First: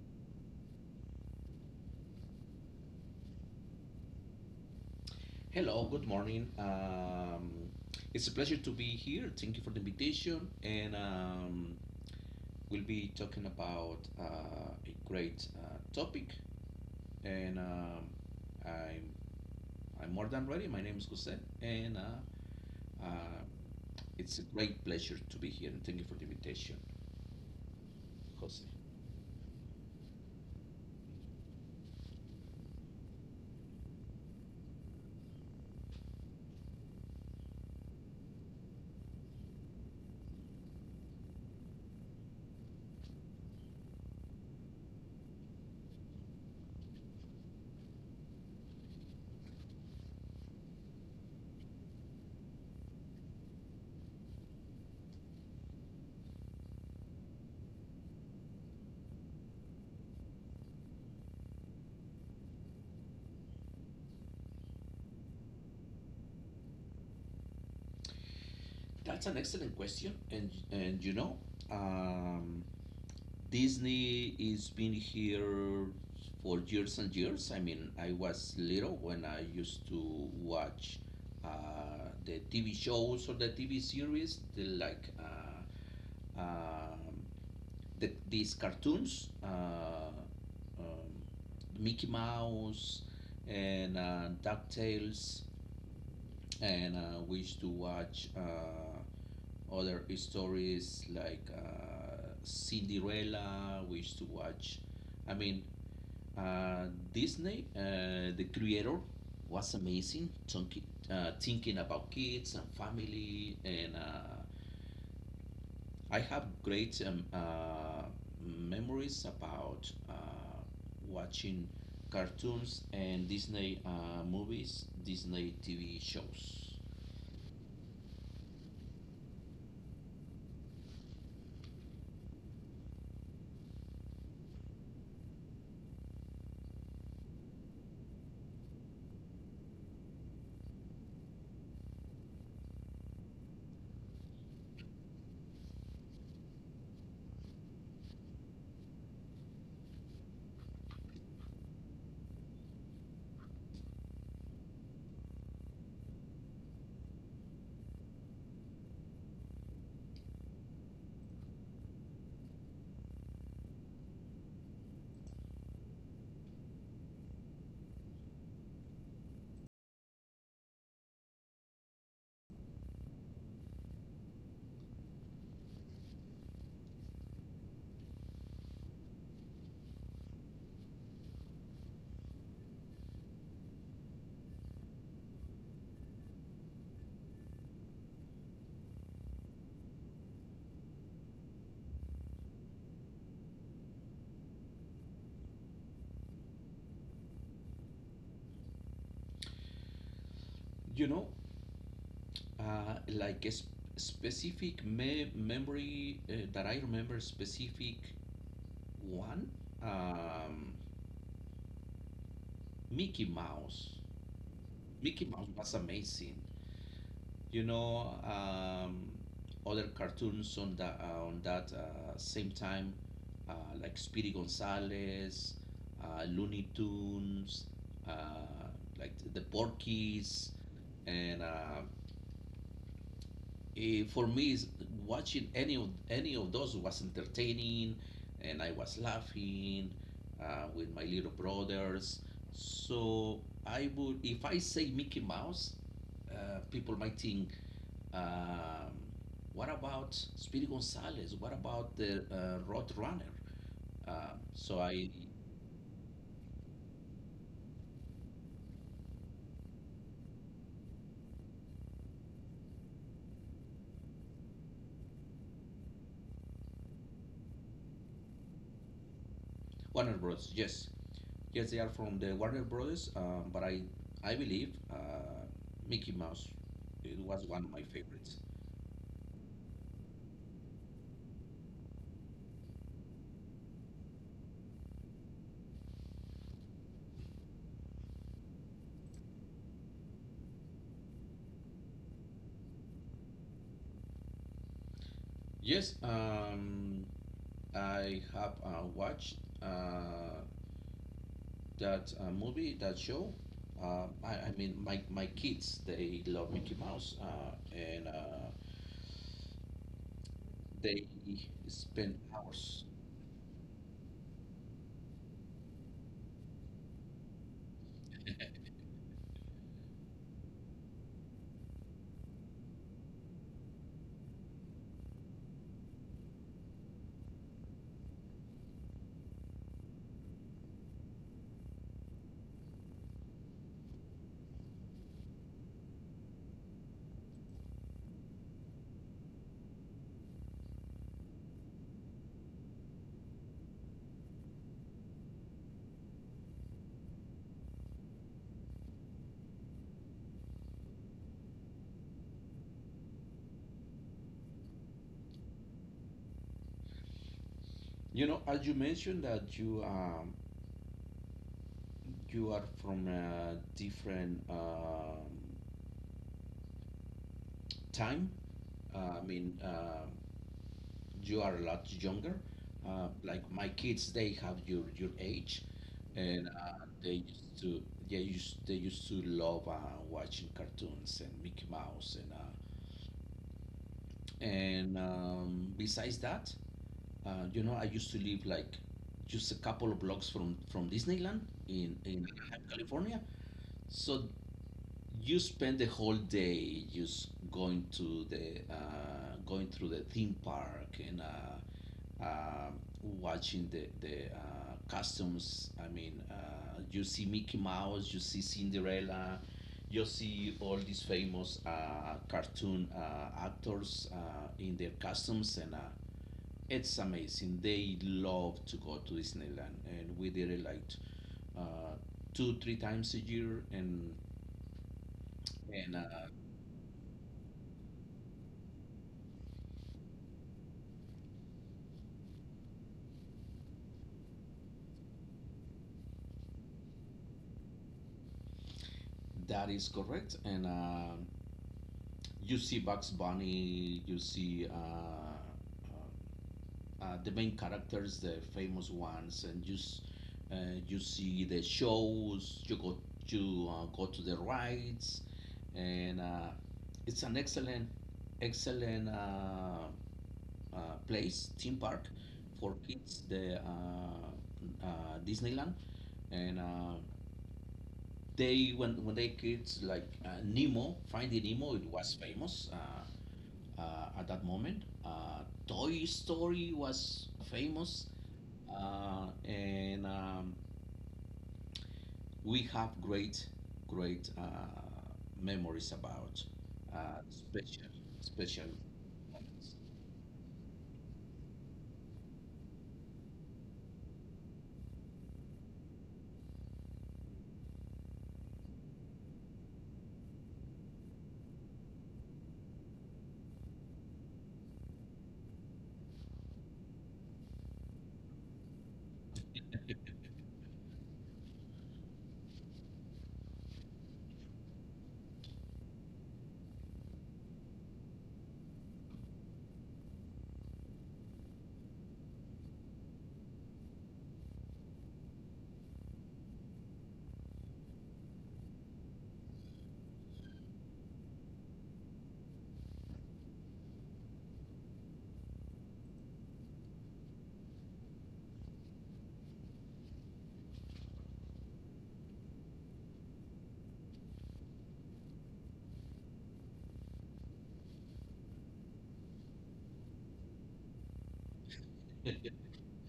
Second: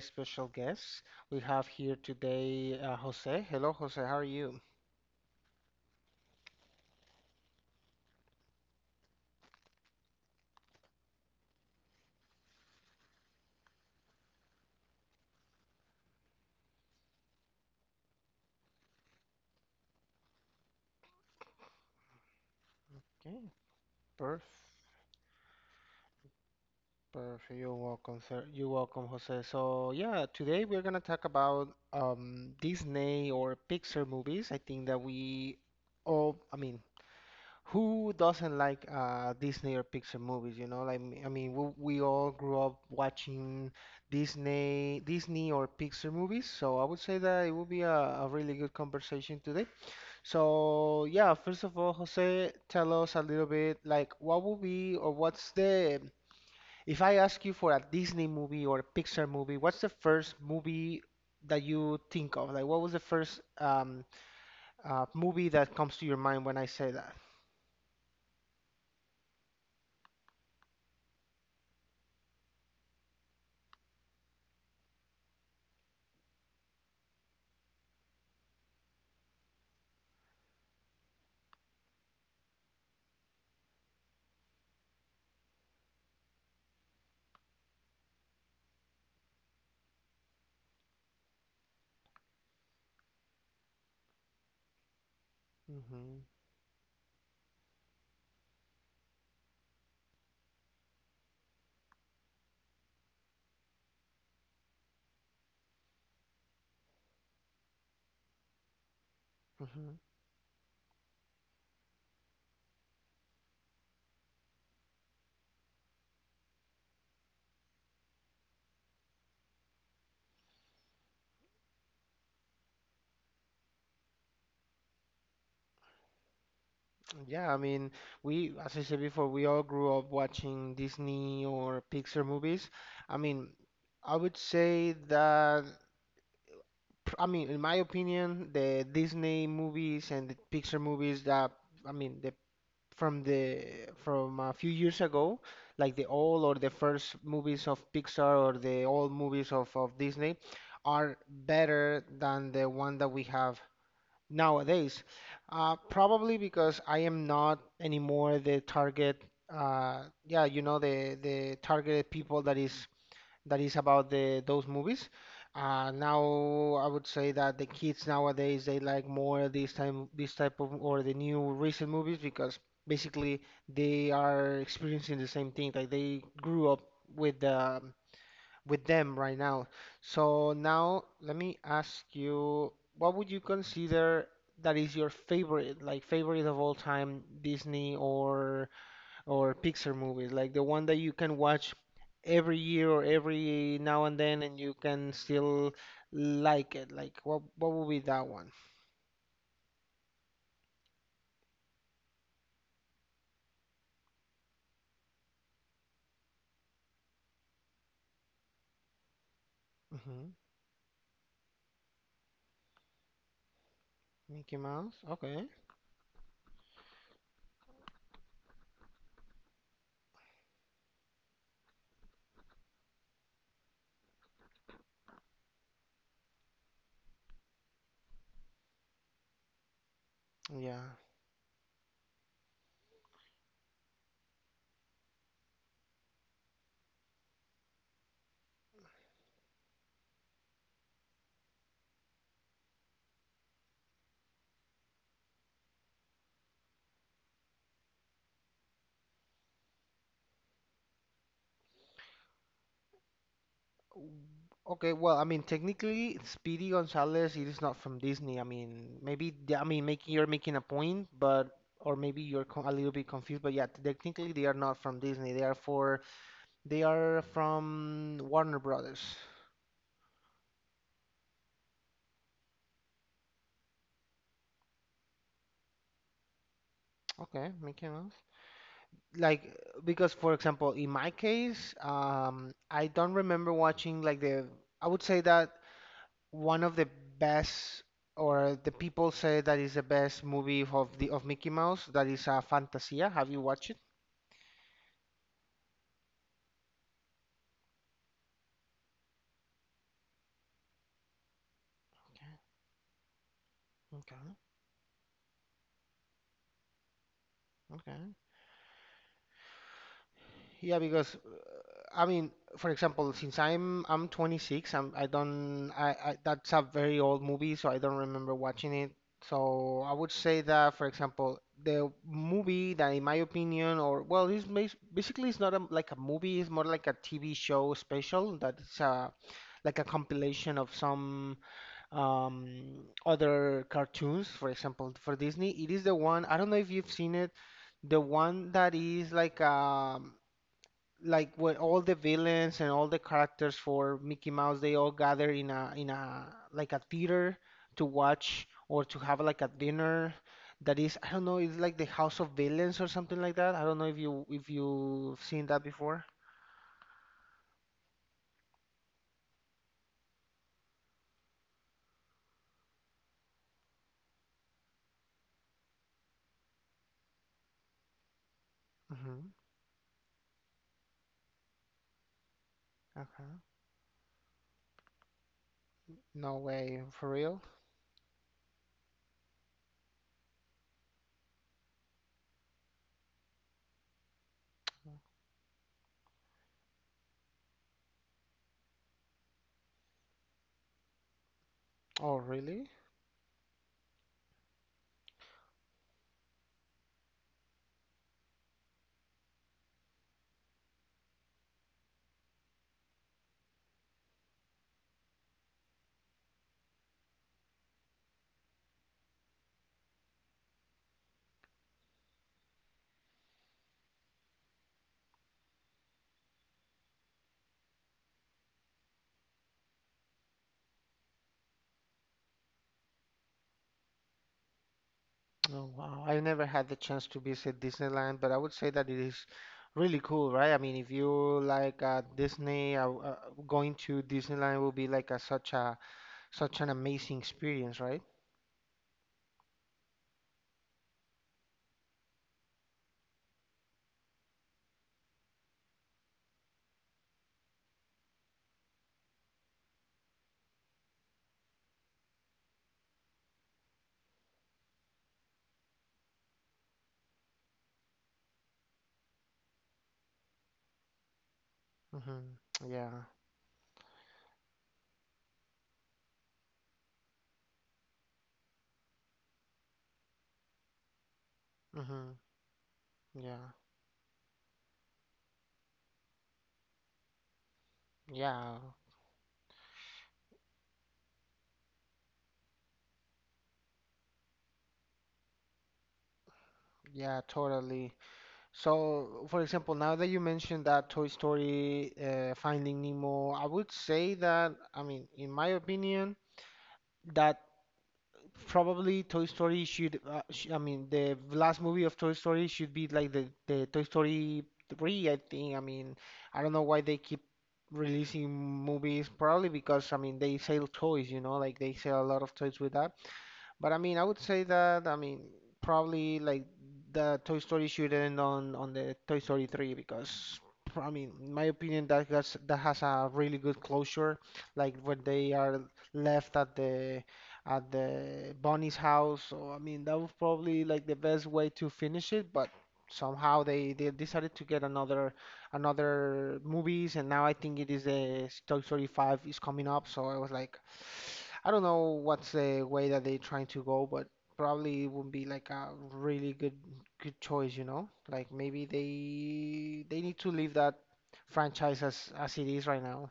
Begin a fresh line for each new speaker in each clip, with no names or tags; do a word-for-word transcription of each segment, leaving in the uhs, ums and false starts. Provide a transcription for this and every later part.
special guest. We have here today uh, Jose. Hello, Jose. How are you?
Hello, good morning. Um, it's a pleasure to be here. Thank you for the invitation. And um, we'll be talking about uh, a great uh, topic. And um, I'm, I'm more than ready. My name is Jose. And uh, uh,
Okay,
it's a
perfect.
great pleasure to be here. And thank you for the invitation,
Perfect. You're welcome, sir.
Jose.
You're welcome, Jose. So yeah, today we're gonna talk about um, Disney or Pixar movies. I think that we all, I mean, who doesn't like uh, Disney or Pixar movies? You know, like I mean, we, we all grew up watching Disney, Disney or Pixar movies. So I would say that it would be a, a really good conversation today. So yeah, first of all, Jose, tell us a little bit like what would be or what's the if I ask you for a Disney movie or a Pixar movie, what's the first movie that you think of? Like, what was the first um, uh, movie that comes to your mind when I say that?
That's an excellent question. And, and you know, um, Disney is been here for years and years. I mean, I was little when I used to watch uh, the T V shows or the T V series, the, like uh, um the, these cartoons, uh, um, Mickey Mouse and uh, DuckTales
Hmm.
and uh, we used to watch uh, other stories like uh, Cinderella. We used to watch, I mean, uh, Disney, uh, the creator was
Hmm.
amazing, thinking, uh, thinking about kids and family. And uh, I have great um, uh, memories about uh, watching cartoons and Disney uh, movies, Disney T V shows.
Yeah, I mean, we, as I said before, we all grew up watching Disney or Pixar movies. I mean, I would say that, pr- I mean, in my opinion, the Disney movies and the Pixar movies that, I mean, the from the from a few years ago, like the old or the first movies of Pixar or the old movies of, of Disney, are better than the one that we have nowadays. Uh, probably because I am not anymore the target. Uh, yeah, you know the the targeted people that is that is about the those movies. Uh, now I would say that the kids nowadays they like more this time this type of or the new recent movies because basically they are experiencing the same thing. Like they grew up with the with them right now. So now let me ask you, what would you consider that is your favorite, like favorite of all time Disney or or Pixar movies, like the one that you can watch every year or every now and then and you can still like it. Like what what would be that one?
You know, uh, like a sp- specific me- memory uh, that I remember specific one,
Hmm.
um, Mickey Mouse.
Mickey Mouse?
Mickey
Okay.
Mouse was amazing, you know. Um, other cartoons on that uh, on that uh, same time, uh, like Speedy Gonzales, uh, Looney Tunes, uh, like the Porkies,
Yeah.
and um, eh, for me, is watching any of any of those was entertaining, and I was laughing uh, with my little brothers. So I would, if I say Mickey Mouse, uh, people might think, um, what about Speedy Gonzales? What about the uh, roadrunner?
W-
Um, so
Okay,
I
well, I mean, technically, Speedy Gonzalez, it is not from Disney. I mean, maybe the- I mean, making you're making a point, but or maybe you're co- a little bit confused. But yeah, technically, they are not from Disney. They are for they are from Warner Brothers.
Warner Bros, yes. Yes, they are from the Warner Brothers, um, but i i believe uh, Mickey Mouse, it was
Okay,
one of my
Mickey Mouse.
favorites.
Like because for example, in my case, um, I don't remember watching like the. I would say that one of the best, or the people say that is the best movie of the of Mickey Mouse. That is uh, Fantasia. Have you watched it?
Yes, um, I have uh, watched uh, that uh,
Okay,
movie, that show. Uh, I,
okay,
I mean, my, my kids, they love Mickey Mouse, uh, and
okay.
uh,
Yeah,
they
because uh, I
spend
mean, for
hours.
example, since I'm I'm twenty-six, I'm I don't I, I that's a very old movie, so I don't remember watching it. So I would say that, for example, the movie that, in my opinion, or well, it's bas- basically it's not a, like a movie; it's more like a T V show special that's uh, like a compilation of some um, other cartoons, for example, for Disney. It is the one, I don't know if you've seen it, the one that is like um like where all the villains and all the characters for Mickey Mouse they all gather in a in a like a theater to watch or to have like a dinner that is I don't know it's like the House of Villains or something like that. I don't know if you if you've seen that before.
You know, as you mentioned that you um, you are from a different um, time. Uh,
Hmm.
I mean, uh, you are a lot younger. Uh,
Okay.
like my kids, they have your your age,
No
and
way,
uh,
for
they
real?
used to, yeah used, they used to love uh, watching cartoons and Mickey Mouse and uh, and um, besides that, uh, you know, I used to live like just a couple of blocks from from Disneyland in
Oh,
in Anaheim,
really?
California. So you spend the whole day just going to the uh, going through the theme park and uh, uh, watching the the uh, costumes. I mean, uh, you see Mickey Mouse, you see Cinderella, you see all these famous uh, cartoon uh, actors uh, in their costumes, and uh, it's amazing. They love to go to Disneyland, and we did it like t- uh, two, three times a year, and
Oh
and
wow, I've
uh,
never had the chance to visit Disneyland, but I would say that it is really cool, right? I mean, if you like uh, Disney, uh, uh, going to Disneyland will be like a, such a such an amazing experience, right?
that is correct. And uh, you see Bugs Bunny, you see uh, uh, uh, the main characters, the famous ones, and you, s- uh, you see the shows, you go, you, uh, go to the rides, and uh, it's an excellent, excellent uh, uh, place, theme park
Mm-hmm.
for
Yeah.
kids, the uh, uh, Disneyland. And uh, they, when when they kids like uh, Nemo, Finding Nemo, it
Mm-hmm.
was famous uh,
Yeah.
uh, at that moment. Uh, Toy Story was famous,
Yeah.
uh, and um, we have great great uh, memories about
Yeah,
uh, special
totally.
special.
So, for example, now that you mentioned that Toy Story, uh, Finding Nemo, I would say that, I mean, in my opinion, that probably Toy Story should, uh, sh I mean, the last movie of Toy Story should be like the, the Toy Story three, I think. I mean, I don't know why they keep releasing movies, probably because, I mean, they sell toys, you know, like they sell a lot of toys with that. But I mean, I would say that I mean probably like the Toy Story should end on on the Toy Story three because pr- I mean, in my opinion, that has that has a really good closure. Like when they are left at the at the Bonnie's house. So I mean, that was probably like the best way to finish it. But somehow they they decided to get another another movies, and now I think it is the Toy Story five is coming up. So I was like, I don't know what's the way that they're trying to go, but probably it would be like a really good good choice, you know? Like maybe they they need to leave that franchise as as it is right now.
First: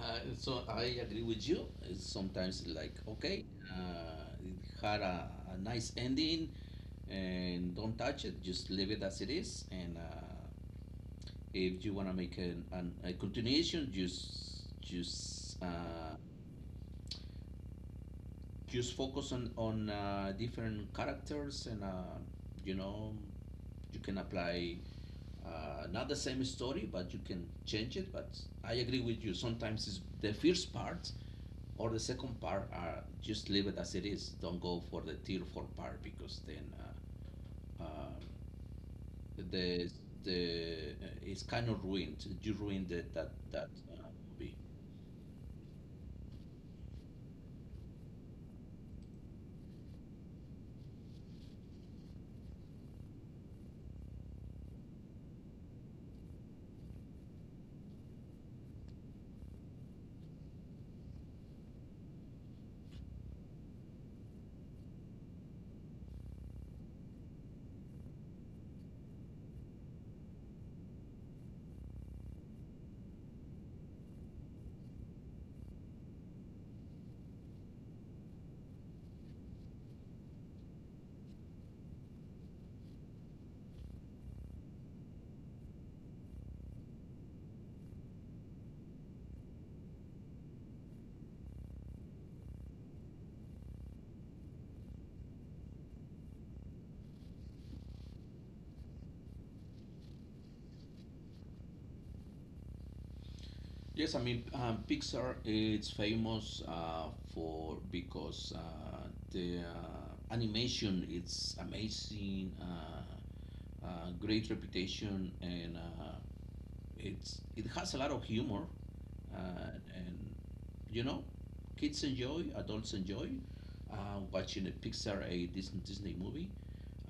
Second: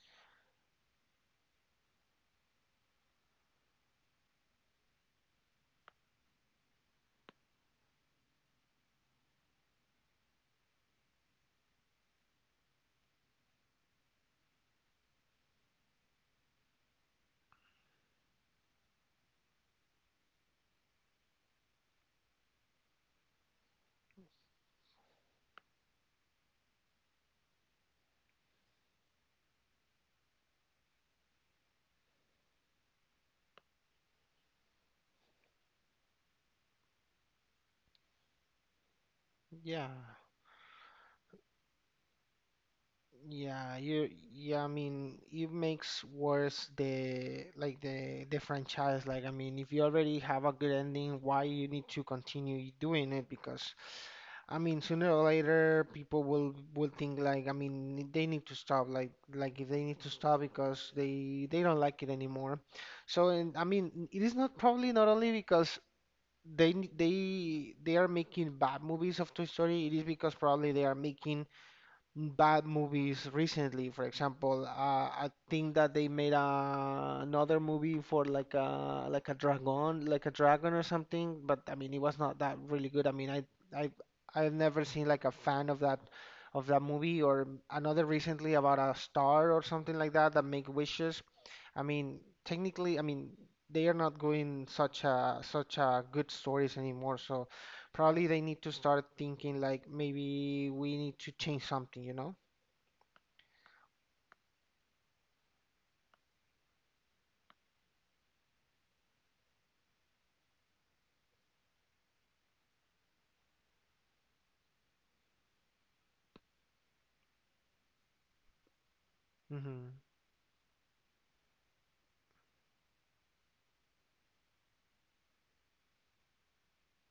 Uh, so I agree with you. It's sometimes like, okay, uh, it had a, a nice ending, and don't touch it. Just leave it as it is, and uh, if you want to make an, an, a continuation, just just uh, just focus on on uh, different characters and uh, you know, you can apply uh, not the same story, but you can change it. But I agree with you, sometimes it's the first part or the second part are, just leave it as it is, don't go for the tier four part, because then uh, uh,
Yeah.
the the uh, it's kind of ruined, you ruined it, that that
Yeah,
uh,
you
movie.
yeah, I mean, it makes worse the like the the franchise. Like, I mean, if you already have a good ending, why you need to continue doing it? Because I mean, sooner or later, people will will think like, I mean, they need to stop. Like, like if they need to stop because they they don't like it anymore. So, and I mean, it is not probably not only because they n- they they are making bad movies of Toy Story. It is because probably they are making bad movies recently. For example, uh, I think that they made a, another movie for like a like a dragon, like a dragon or something. But I mean, it was not that really good. I mean, I I I've never seen like a fan of that of that movie or another recently about a star or something like that that make wishes. I mean, technically, I mean, they are not going such a such a good stories anymore. So probably they need to start thinking like maybe we need to change something, you know?
Yes, I mean, um, Pixar is famous uh, for, because uh, the uh, animation, it's amazing, uh, uh, great reputation, and uh, it's it has a lot of humor, uh,
Hmm.
and you know, kids enjoy, adults enjoy uh, watching a Pixar, a Disney Disney movie,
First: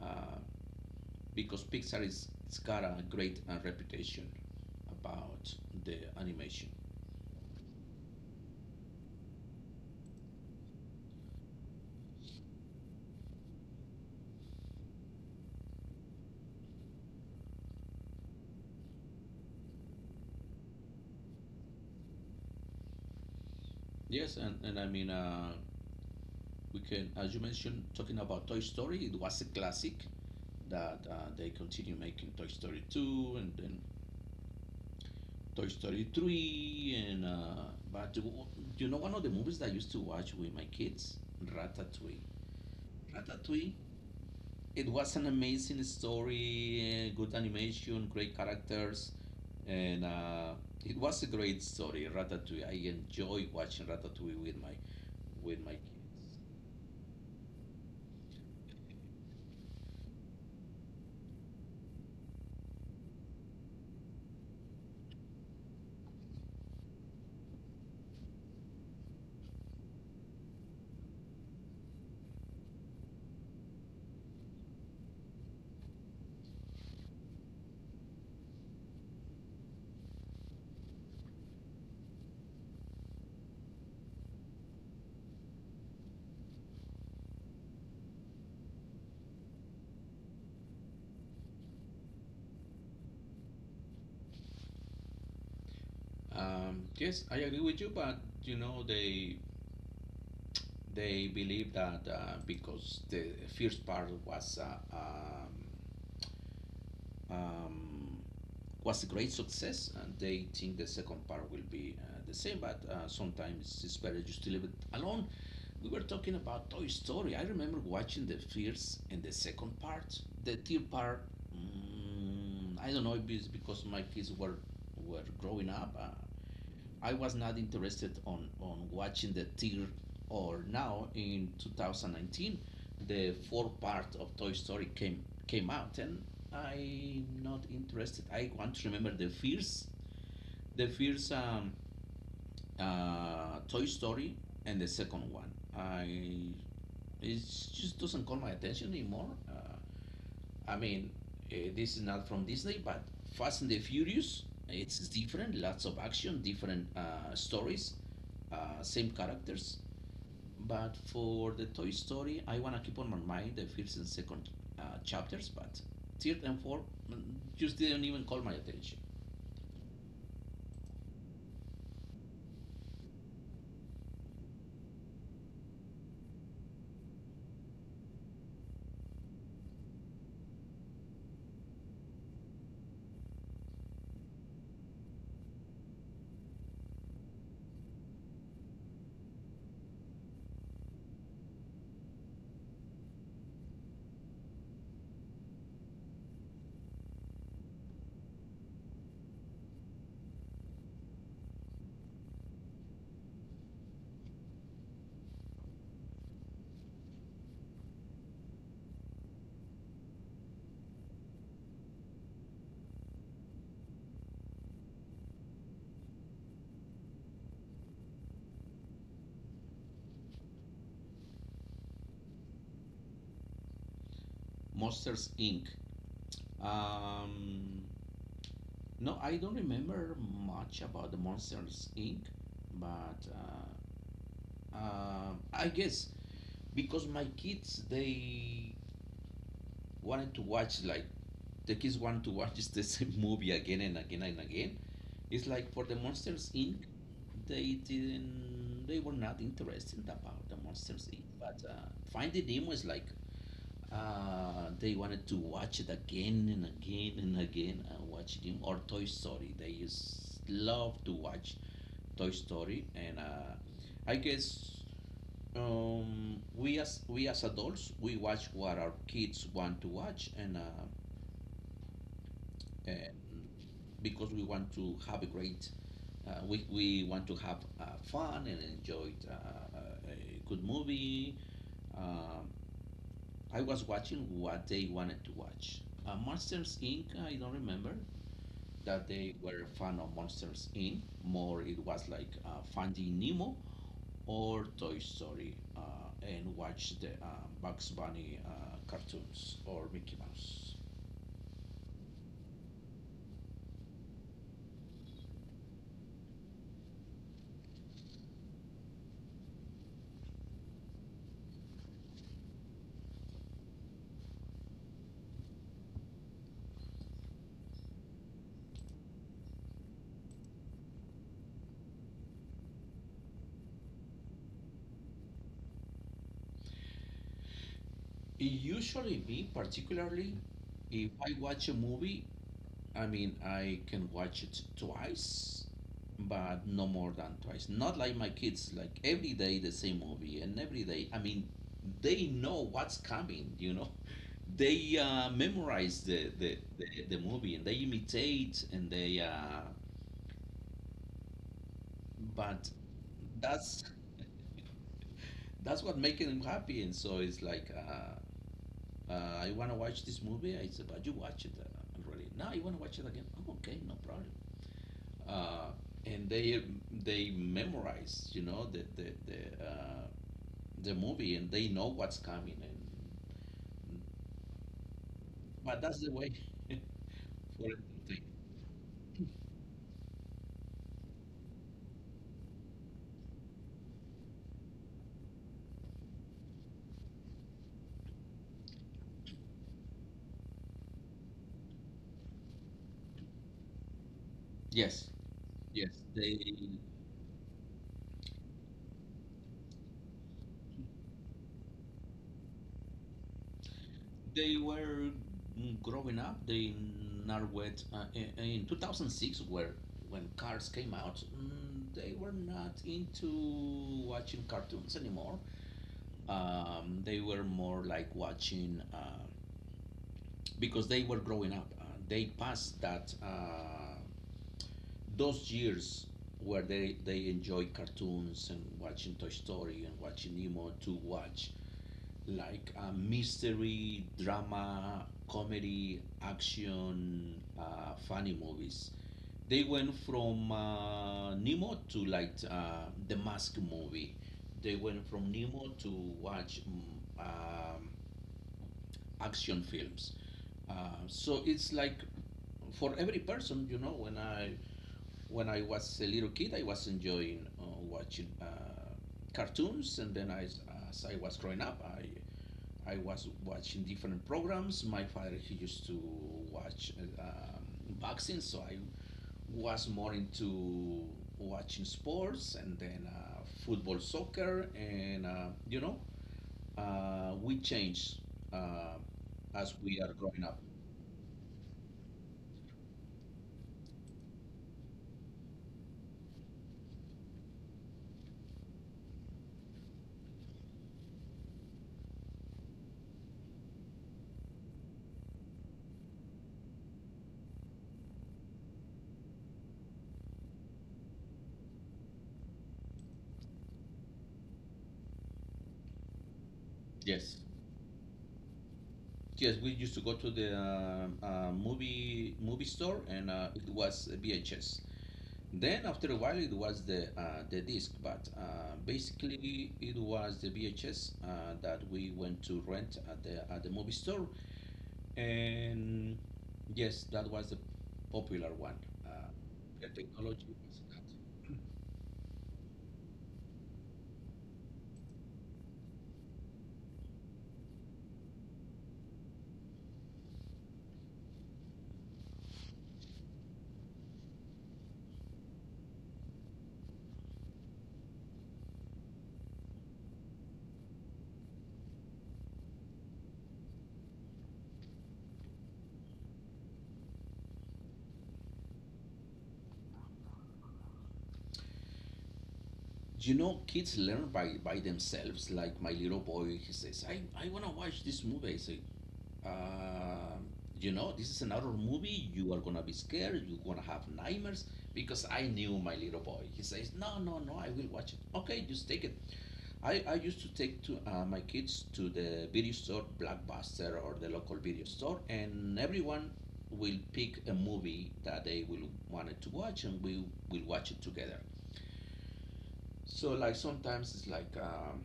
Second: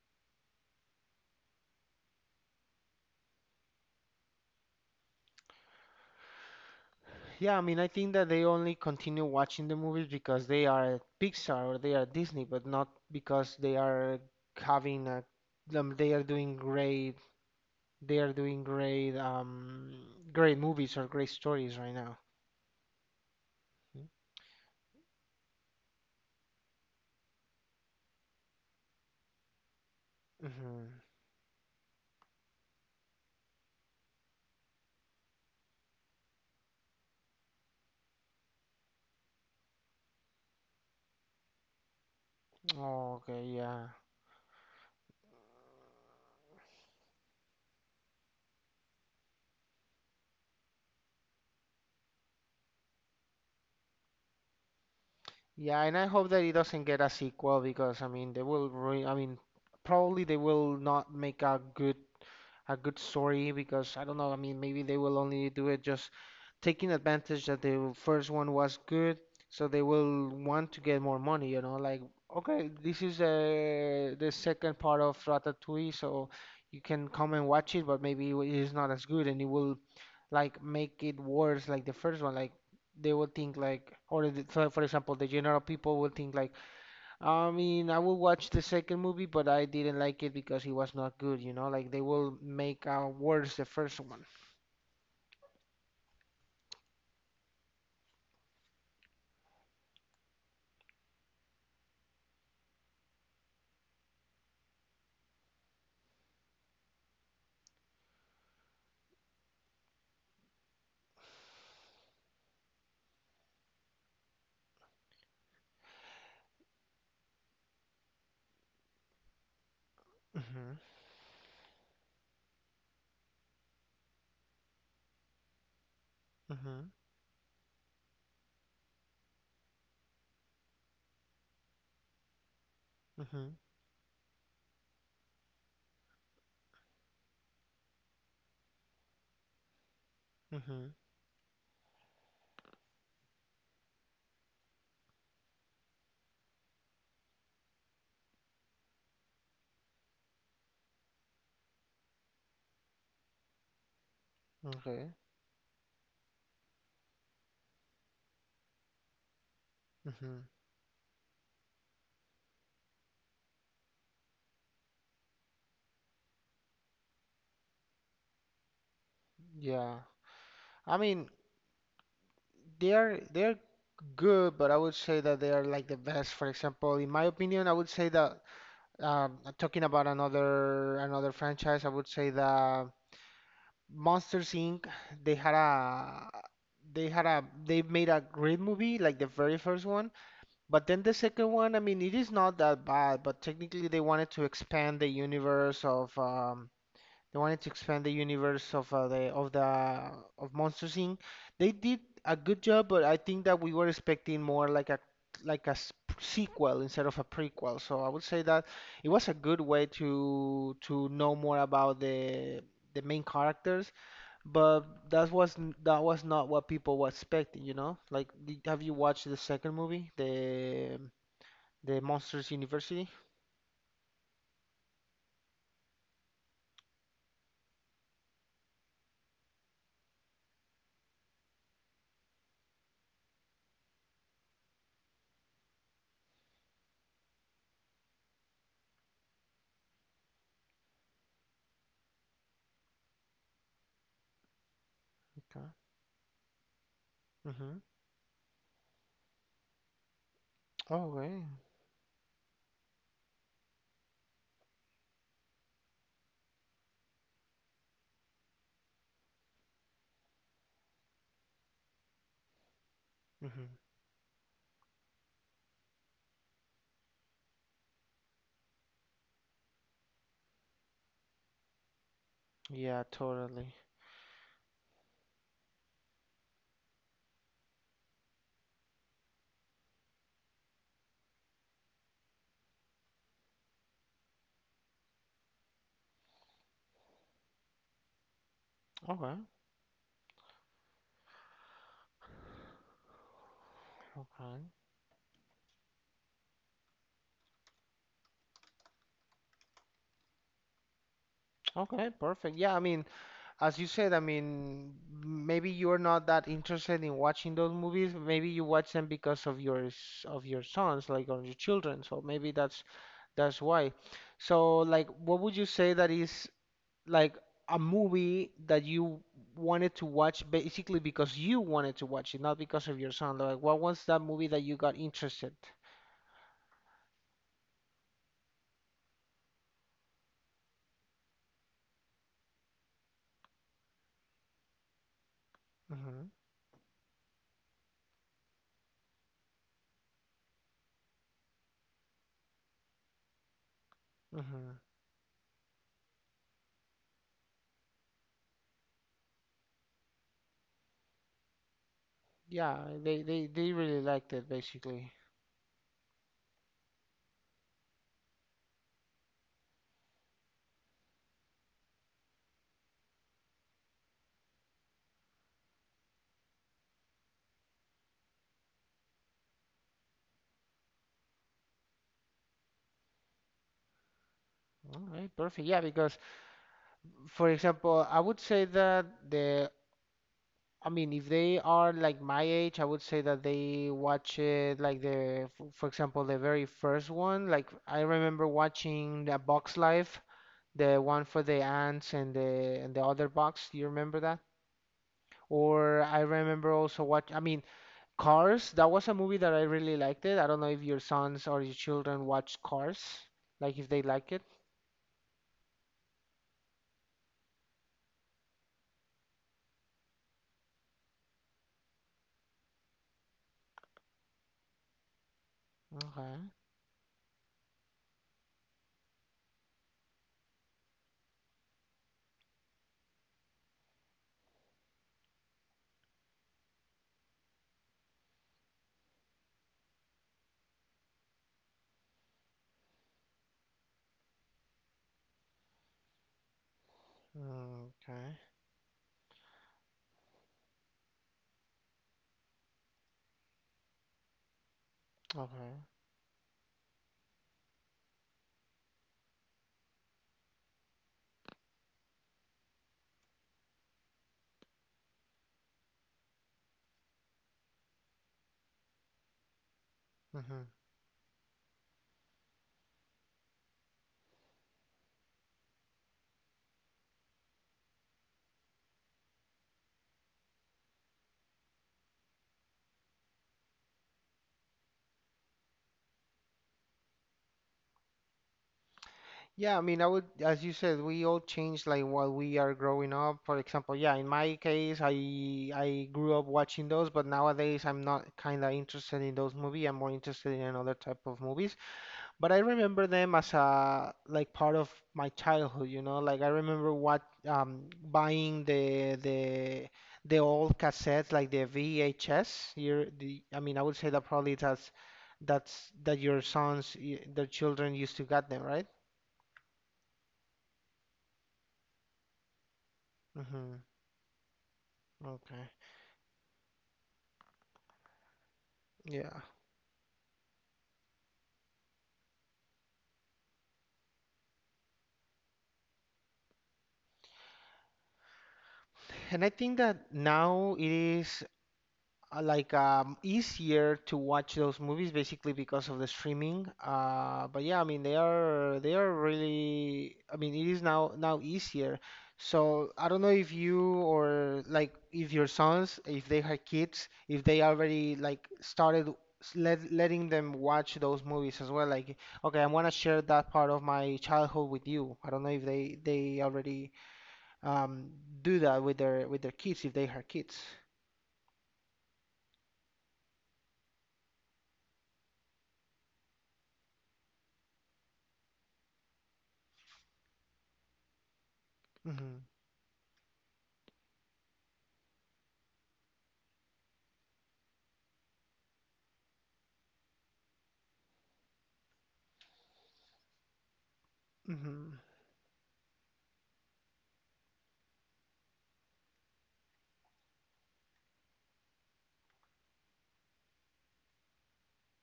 uh, because Pixar is, it's got a great uh, reputation about the animation.
Yeah, I mean, I think that they only continue watching the movies because they are Pixar or they are Disney, but not because they are having a, um, they are doing great, they are doing great, um, great movies or great stories right now.
Yes, and, and I mean, uh, we can, as you mentioned, talking about Toy Story, it was a classic
Mm-hmm.
that uh, they continue making Toy Story two and then Toy Story three. And uh, but you know, one of the movies that I used to watch with my kids, Ratatouille.
Oh, okay,
Ratatouille.
yeah.
It was an amazing story, uh, good animation, great characters, and uh, it was a great story. Ratatouille. I enjoy watching Ratatouille with my with my
Yeah, and I
kids.
hope that it doesn't get a sequel because I mean they will ruin. I mean, probably they will not make a good a good story because I don't know. I mean, maybe they will only do it just taking advantage that the first one was good, so they will want to get more money. You know, like okay, this is uh, the second part of Ratatouille, so you can come and watch it, but maybe it is not as good, and it will like make it worse like the first one. Like they will think like, or the, for, for example, the general people will think like, I mean, I will watch the second movie, but I didn't like it because it was not good, you know? Like they will make out worse the first one.
Um, yes, I agree with you, but you know, they they believe that uh, because the first part was uh, um, um, was a great success, and they think the second part will be uh, the same. But uh, sometimes it's better just to leave it alone. We were talking about Toy Story. I remember watching the first and the second part. The
Mhm,
third part, mm, I don't know if it's because my kids were were growing up. Uh,
mhm,
I was not interested on on watching the tier, or now in two thousand nineteen the
mhm,
fourth part of Toy Story came came out, and I'm not interested. I want to remember the first, the
mhm.
first um, uh, Toy Story and the second one. I It just doesn't call my attention anymore. Uh, I mean, uh, this is not from Disney, but Fast and the Furious. It's
Okay.
different. Lots of action, different uh, stories, uh, same characters.
Mhm.
But for the Toy Story, I wanna keep on my mind the first and second uh, chapters, but third and fourth, mm, just didn't even call my attention.
Yeah. I mean, they are they're good, but I would say that they are like the best. For example, in my opinion, I would say that um, talking about another another franchise, I would say that Monsters inc. They had a they had a they made a great movie like the very first one, but then the second one, I mean, it is not that bad, but technically they wanted to expand the universe of um they wanted to expand the universe of uh, the of the of Monsters inc. They did a good job, but I think that we were expecting more like a like a s- sequel instead of a prequel. So I would say that it was a good way to to know more about the the main characters but that was n- that was not what people were expecting, you know? Like, did- have you watched the second movie, the the Monsters University?
Monsters Inc. Um, no, I don't remember much about the Monsters Inc. But uh, uh, I guess because my kids, they wanted to watch like, the kids wanted to watch the same movie again and again and again. It's
Okay.
like for the Monsters Inc.
Mm-hmm.
They didn't. They were not interested about the Monsters Incorporated.
Okay.
But uh, Finding Nemo is like, uh, they wanted to watch it again and again and again and watch it. Or Toy Story. They just love to watch Toy Story. And uh,
Mm-hmm.
I guess um, we as, we as adults, we watch what our kids want to watch. and uh,
Yeah,
and
totally.
because we want to have a great, Uh, we, we want to have uh, fun and enjoy uh, uh, a good movie. Um I was watching what they wanted to watch. Uh, Monsters Inc. I don't remember that
Okay.
they were a fan of Monsters Inc. More it was like uh, Finding Nemo
Okay.
or Toy Story, uh, and watch the uh, Bugs Bunny uh, cartoons or Mickey Mouse.
Okay, perfect. Yeah, I mean, as you said, I mean, maybe you're not that interested in watching those movies. Maybe you watch them because of your s- of your sons, like on your children. So maybe that's that's why. So, like, what would you say that is like a movie that you wanted to watch basically because you wanted to watch it, not because of your son. Like, what was that movie that you got interested?
It usually, me particularly, if I watch a movie, I mean, I can watch it twice,
Hmm.
but no more than twice. Not like my kids, like every day the same movie, and every day, I mean, they know what's coming, you know?
Hmm.
They uh, memorize the, the, the, the movie, and they imitate, and they, uh, but
Yeah, they, they, they
that's
really liked it basically.
that's what making them happy. And so it's like, uh, uh, I want to watch this movie. I said, but you watch it uh, already. Now you want to watch it again? Oh, okay, no problem. Uh, and they they memorize, you know, the the, the uh, the movie, and they know what's coming, and
All right, perfect.
but
Yeah,
that's the
because
way for
for
entertainment.
example, I would say that the I mean, if they are like my age, I would say that they watch it like the, f- for example, the very first one. Like I remember watching the Box Life, the one for the ants and the and the other box. Do you remember that?
Yes, yes,
Or I
they
remember also what I mean, Cars. That was a movie that I really liked it. I don't know if your sons or your children watch Cars, like if they like it.
they were growing up. They are with uh, in, in two thousand six where, when cars came out, mm, they were not into watching cartoons anymore.
Okay.
Um, they were more like watching uh, because they were growing up. Uh, they passed that uh, those years where they, they enjoy cartoons and watching Toy Story and watching Nemo, to watch like a mystery, drama, comedy, action, uh, funny
Okay.
movies. They went from uh, Nemo to like uh, the Mask movie. They went from Nemo
Okay.
to watch, mm, um, action films. Uh, so it's like for every person, you know, when I when I was a little kid, I was enjoying uh, watching uh, cartoons, and then I,
Hmm.
as I was growing up, I I was watching different programs. My father, he used to watch uh, um, boxing, so I was more into watching sports, and then uh, football, soccer, and uh, you know, uh, we changed uh, as
Yeah, I
we
mean, I
are
would,
growing up.
as you said, we all change like while we are growing up. For example, yeah, in my case, I I grew up watching those, but nowadays I'm not kind of interested in those movies. I'm more interested in another type of movies. But I remember them as a like part of my childhood, you know. Like I remember what um, buying the the the old cassettes, like the V H S. Your the I mean, I would say that probably that's that's that your sons, y-
Yes.
their children used to get them, right?
Yes, we used to go to the um uh, movie movie store, and uh, it
Mm-hmm.
was V H S.
Okay.
Then after a while, it was the uh, the disc. But uh,
Yeah.
basically, it was the V H S uh, that we went to rent at the at the movie store, and yes, that was the popular one. Uh,
And I think
the
that
technology
now
was
it
that
is uh, like um, easier to watch those movies basically because of the streaming. Uh, but yeah, I mean they are they are really. I mean it is now now easier. So I don't know if you or like if your sons, if they have kids, if they already like started s- let, letting them watch those movies as well. Like okay, I want to share that part of my childhood with you. I don't know if they they already um, do that with their with their kids if they have kids.
you know kids learn by by themselves. Like my little boy, he says i i want to watch this movie. I say, um, you know, this is another movie.
Hmm.
You are gonna be scared. You're gonna have nightmares because I knew my little boy. He says, no, no, no, I will watch it. Okay, just take it. I, I used to take to uh, my kids to the video store, Blockbuster or the local video
Hmm.
store, and everyone will pick a movie that they will wanted to watch, and we will watch it together. So like sometimes it's like um,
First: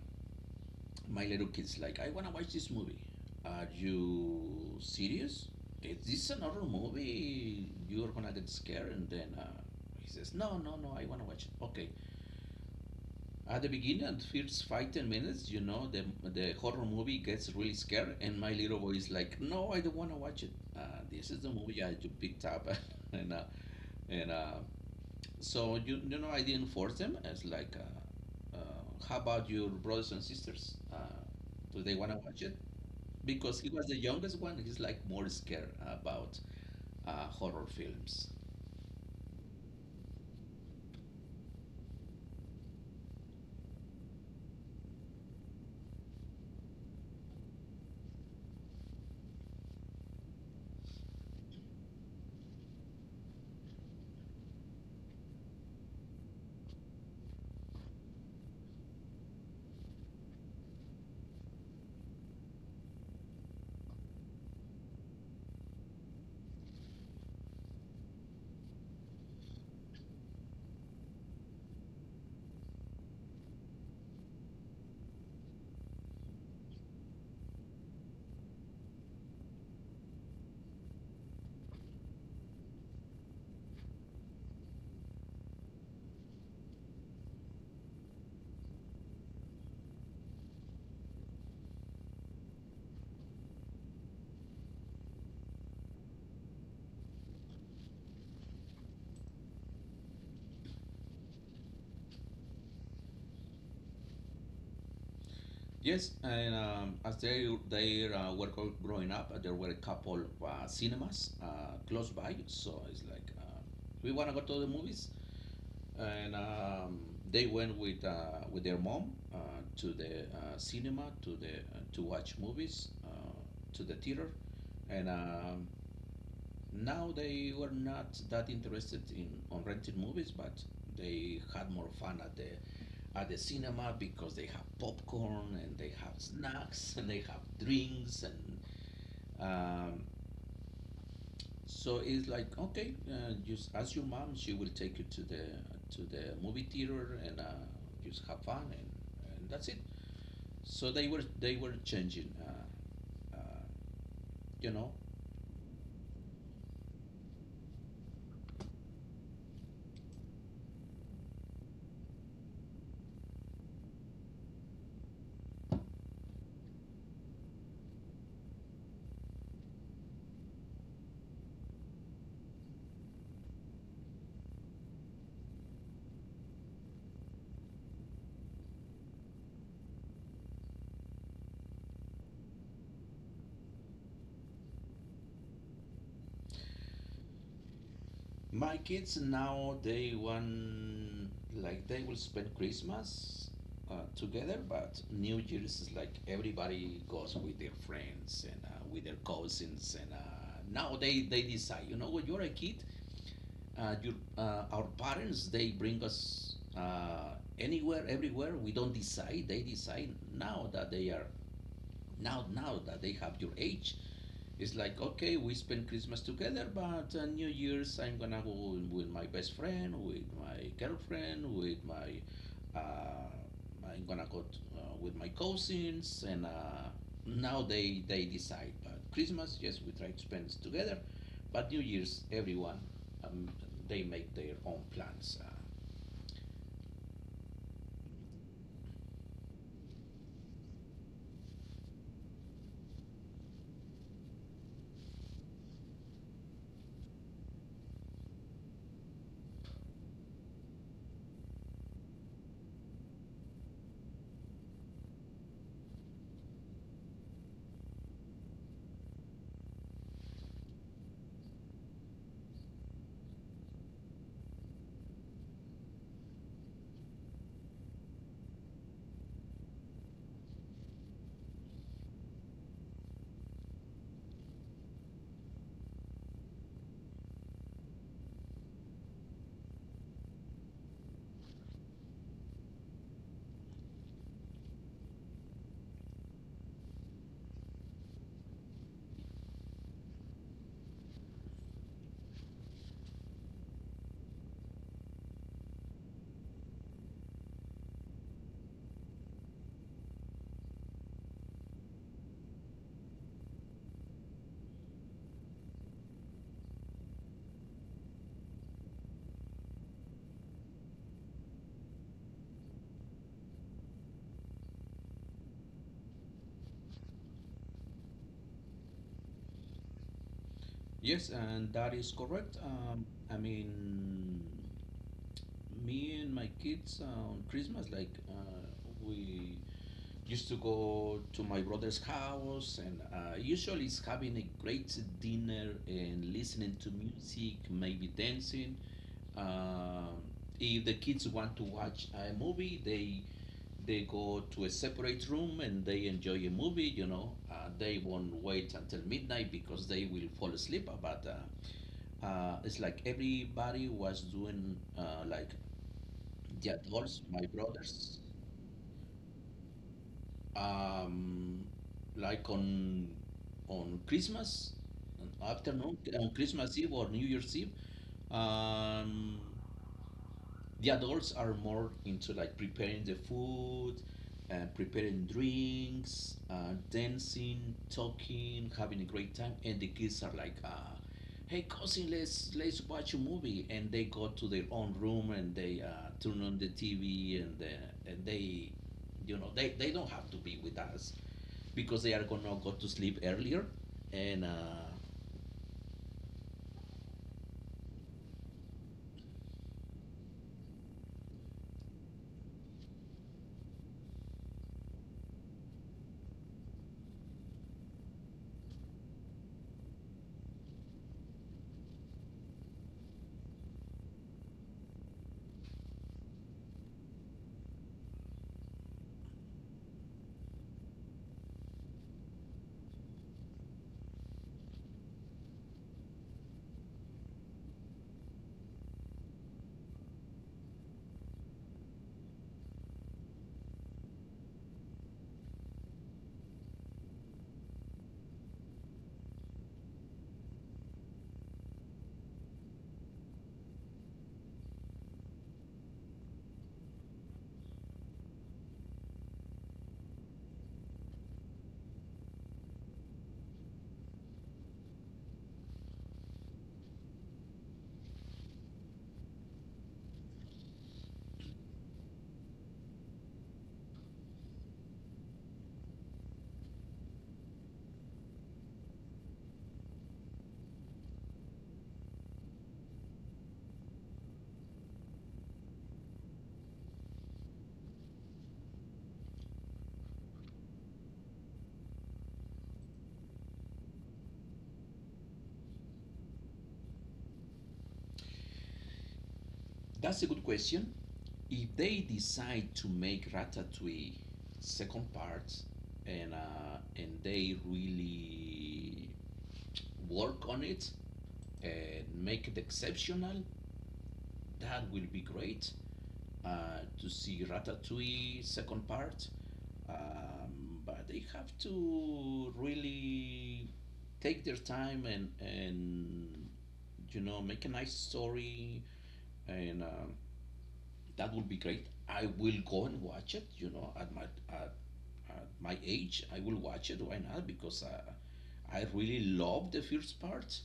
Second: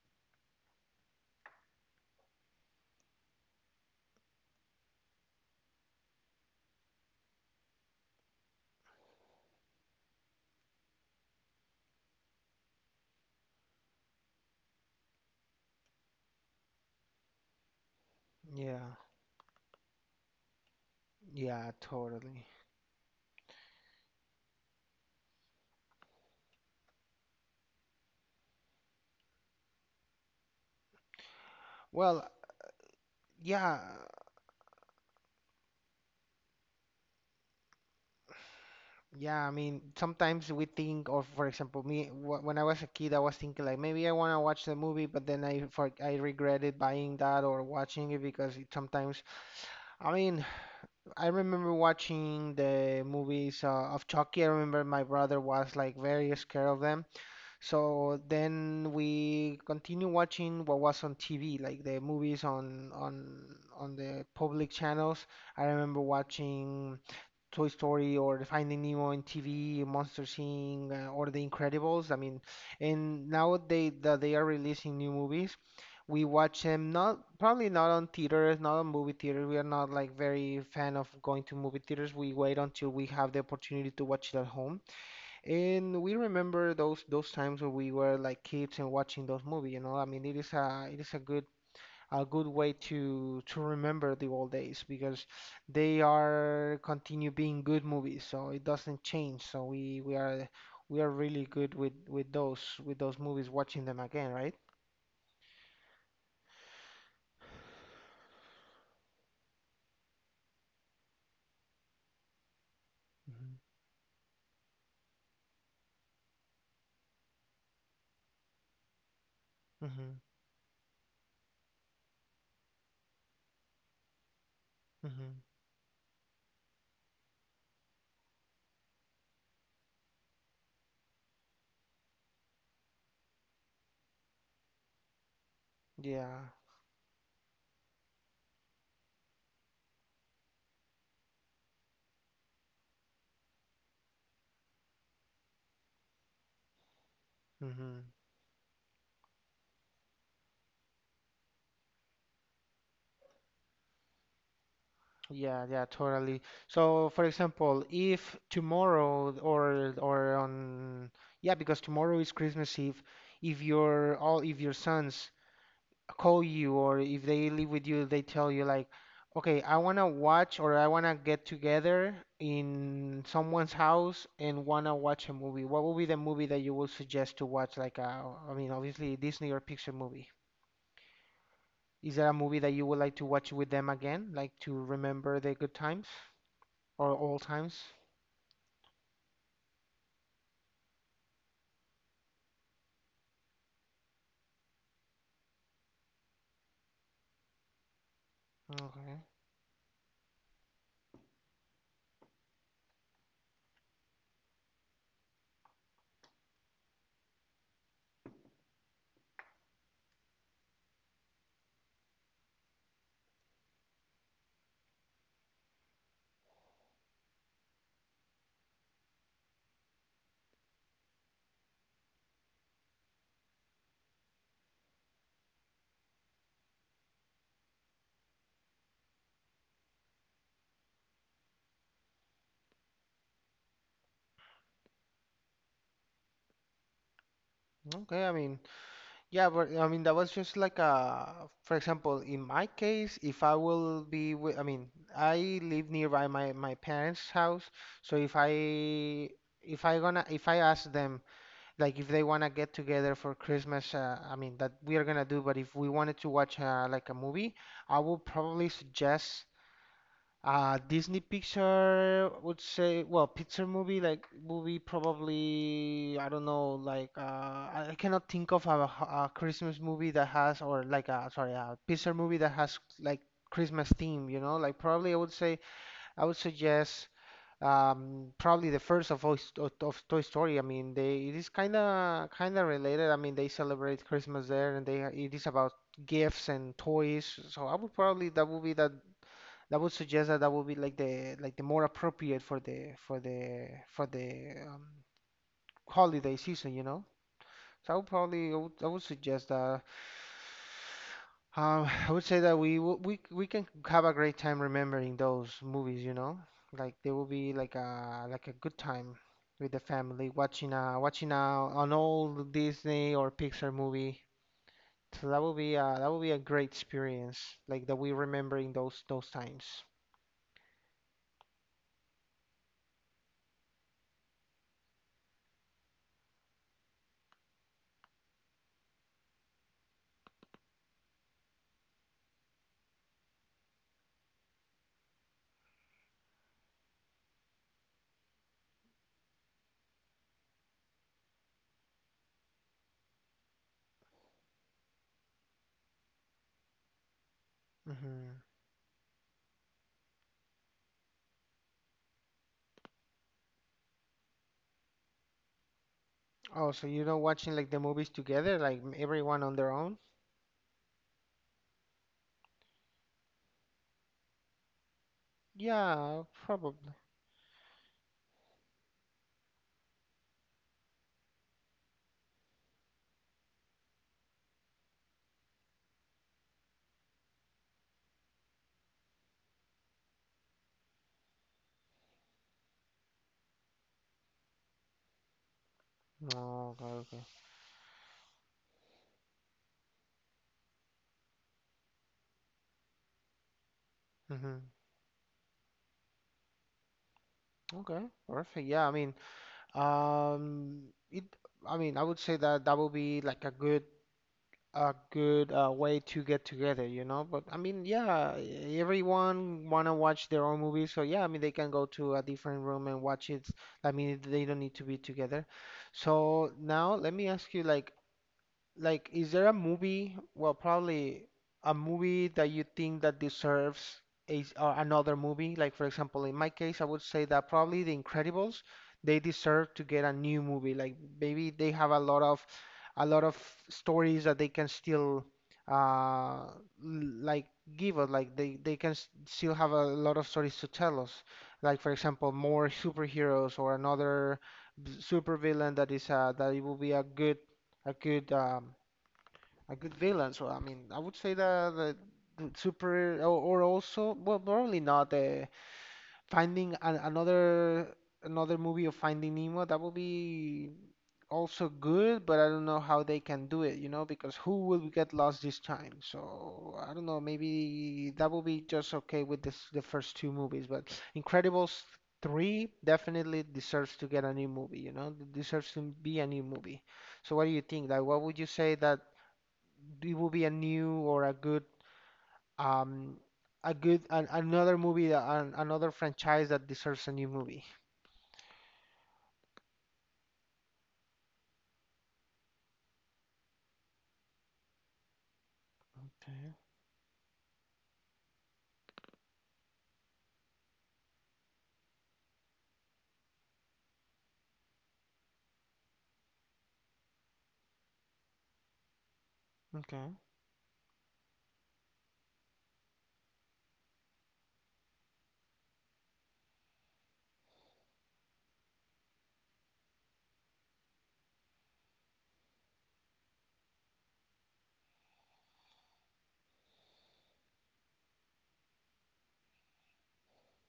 my little kid's like, I wanna watch this movie. Are you serious? Is this another movie? You're gonna get scared. And then uh, he says, no, no, no, I wanna watch it. Okay. At the beginning, first five, ten minutes, you know, the, the horror movie gets really scared. And my little boy
Yeah,
is like, no, I don't wanna watch it. Uh, this is the
yeah,
movie I just picked
totally.
up. and uh, and uh, so, you, you know, I didn't force them. It's like, uh, uh, how about your brothers and sisters? Uh, do they wanna
Well,
watch it? Because he
yeah,
was the youngest one. He's like more scared about uh, horror films.
yeah. I mean, sometimes we think of, for example, me wh- when I was a kid, I was thinking like maybe I want to watch the movie, but then I for, I regretted buying that or watching it because it sometimes. I mean, I remember watching the movies uh, of Chucky. I remember my brother was like very scared of them. So then we continue watching what was on T V, like the movies on on on the public channels. I remember watching Toy Story or Finding Nemo on T V, Monster Inc uh, or The Incredibles. I mean, and now they that they are releasing new movies, we watch them not probably not on theaters, not on movie theaters. We are not like very fan of going to movie theaters. We wait until we have the opportunity to watch it at home. And we remember those those times when we were like kids and watching those movies, you know. I mean, it is a it is a good a good way to to remember the old days because they are continue being good movies, so it doesn't change. So we we are we are really good with with those with those movies watching them again, right?
Yes, and um, as they they uh, were gro- growing up, uh, there were a couple of uh, cinemas uh, close by. So it's like
Mhm.
uh, we want to go to the movies, and um, they went with uh, with their mom uh, to
Mm-hmm.
the uh, cinema, to the uh, to watch movies uh, to the theater, and
Mm-hmm.
um, now they were not that interested in on renting movies, but they had more fun at the at the cinema because they have popcorn and they have
Yeah.
snacks and they have drinks, and um, so it's like okay, uh, just ask your mom; she will take you to the to the movie theater, and uh,
Mm-hmm.
just have fun, and, and that's it. So they were they were changing, uh, uh, you know.
Yeah, yeah, totally. So, for example, if tomorrow or or on yeah, because tomorrow is Christmas Eve, if your all if your sons call you or if they live with you, they tell you like, okay, I wanna watch or I wanna get together in someone's house and wanna watch a movie. What would be the movie that you would suggest to watch? Like, uh, I mean, obviously Disney or Pixar movie. Is there a movie that you would like to watch with them again, like to remember the good times? Or all times?
My kids now, they want like they will spend Christmas uh, together, but New Year's is like everybody goes with their friends, and uh, with their
Okay.
cousins, and uh, now they they decide. You know, when you're a kid, uh, your uh, our parents, they bring us uh, anywhere, everywhere. We don't decide; they decide. Now that they are now now that they have your age, it's like, okay, we spend Christmas together, but uh, New Year's I'm gonna go with my best friend, with my girlfriend, with my, uh, I'm gonna go to, uh, with my cousins, and uh, now they they decide. But Christmas, yes, we try to spend it together, but New Year's, everyone, um, they make their own plans. Uh,
Okay, I mean, yeah, but I mean, that was just like a, for example, in my case, if I will be with, I mean, I live nearby my my parents' house, so if I if I gonna if I ask them like if they wanna get together for Christmas, uh, I mean that we are gonna do, but if we wanted to watch uh, like a movie, I will probably suggest Uh, Disney picture would say, well, picture movie like movie probably I don't know like uh, I I cannot think of a, h- a Christmas movie that has or like a sorry a picture movie that has like Christmas theme you know like probably I would say I would suggest um, probably the first of, Ois- of, of Toy Story I mean they it is kind of kind of related I mean they celebrate Christmas there and they it is about gifts and toys so I would probably that would be that that would suggest that that would be like the like the more appropriate for the for the for the um, holiday season, you know. So I would probably I would, I would suggest that um, I would say that we w- we we can have a great time remembering those movies, you know. Like they will be like a like a good time with the family watching a watching a, an old Disney or Pixar movie. So that will be uh that will be a great experience, like that we remembering those those times.
yes, and that is correct. Um, I mean, me and my kids uh, on Christmas, like uh, we used to go to my brother's house, and uh, usually it's having a great dinner and listening to music, maybe dancing. um, if the kids want to watch a movie, they they go to a separate room and they enjoy a movie, you know. Uh, they won't
Hmm.
wait until midnight because they will fall asleep, uh, but uh, uh, it's like everybody was doing uh, like the
Oh, so you know
adults, my
watching like the movies
brothers,
together, like m- everyone on their own?
um, like on on Christmas, on afternoon,
Yeah,
on Christmas
probably.
Eve or New Year's Eve, um, the adults are more into like preparing the food, uh, preparing drinks, uh, dancing, talking, having a great time, and the kids are like, uh, "Hey cousin, let's let's watch a movie," and they go to their own room and they uh, turn on
No,
the
okay, okay.
T V, and uh, and they, you know, they, they don't have to be with us because they are gonna go to sleep earlier. And
Mm-hmm.
uh,
Okay, perfect. Yeah, I mean, um, it. I mean, I would say that that would be like a good, a good uh, way to get together, you know. But I mean, yeah, e- everyone wanna watch their own movie, so yeah, I mean, they can go to a different room and watch it. I mean, they don't need to be together. So now let me ask you, like, Like, is there a movie? Well, probably a movie that you think that deserves a, s- uh, another movie. Like, for example, in my case, I would say that probably The Incredibles, they deserve to get a new movie. Like, maybe they have a lot of a lot of stories that they can still uh l- like give us. Like, they they can s- still have a lot of stories to tell us. Like, for example, more superheroes or another b- supervillain that is uh that it will be a good a good um a good villain. So I mean, I would say that the the super or, or also well, probably not uh, finding an, another another movie of Finding Nemo. That would be also good, but I don't know how they can do it, you know, because who will get lost this time? So I don't know. Maybe that will be just okay with this the first two movies, but Incredibles three definitely deserves to get a new movie, you know, deserves to be a new movie. So what do you think? Like, what would you say that? It will be a new or a good um a good an, another movie that an, another franchise that deserves a new movie.
that's a good question. If they decide to make Ratatouille second part, and
Okay,
uh, and they really work on it and make it exceptional, that will be great. Uh, to see Ratatouille second part,
okay,
um, but they have to really take their time, and and you know, make a nice story, and um, that would be great. I will go and watch it. You know, at my at, at my age, I will watch it. Why not? Because I I really love the first part.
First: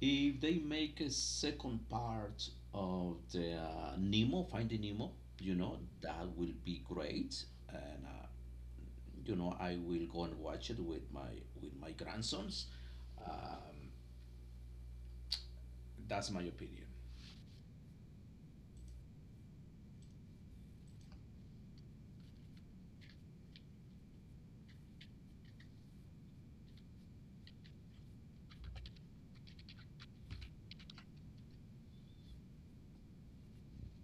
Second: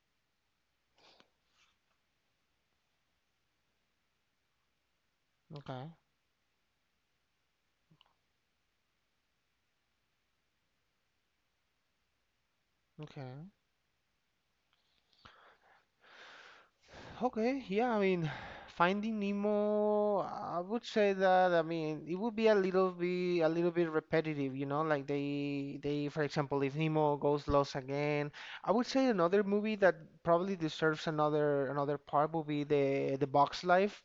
If they make a second part of the uh, Nemo, Finding Nemo, you know,
okay,
that will be great. And, uh, you know, I will go and watch it with my with my grandsons.
okay.
Um, that's my opinion.
Okay. Yeah, I mean, Finding Nemo. I would say that I mean it would be a little bit a little bit repetitive, you know. Like they they for example, if Nemo goes lost again, I would say another movie that probably deserves another another part would be the the Box Life.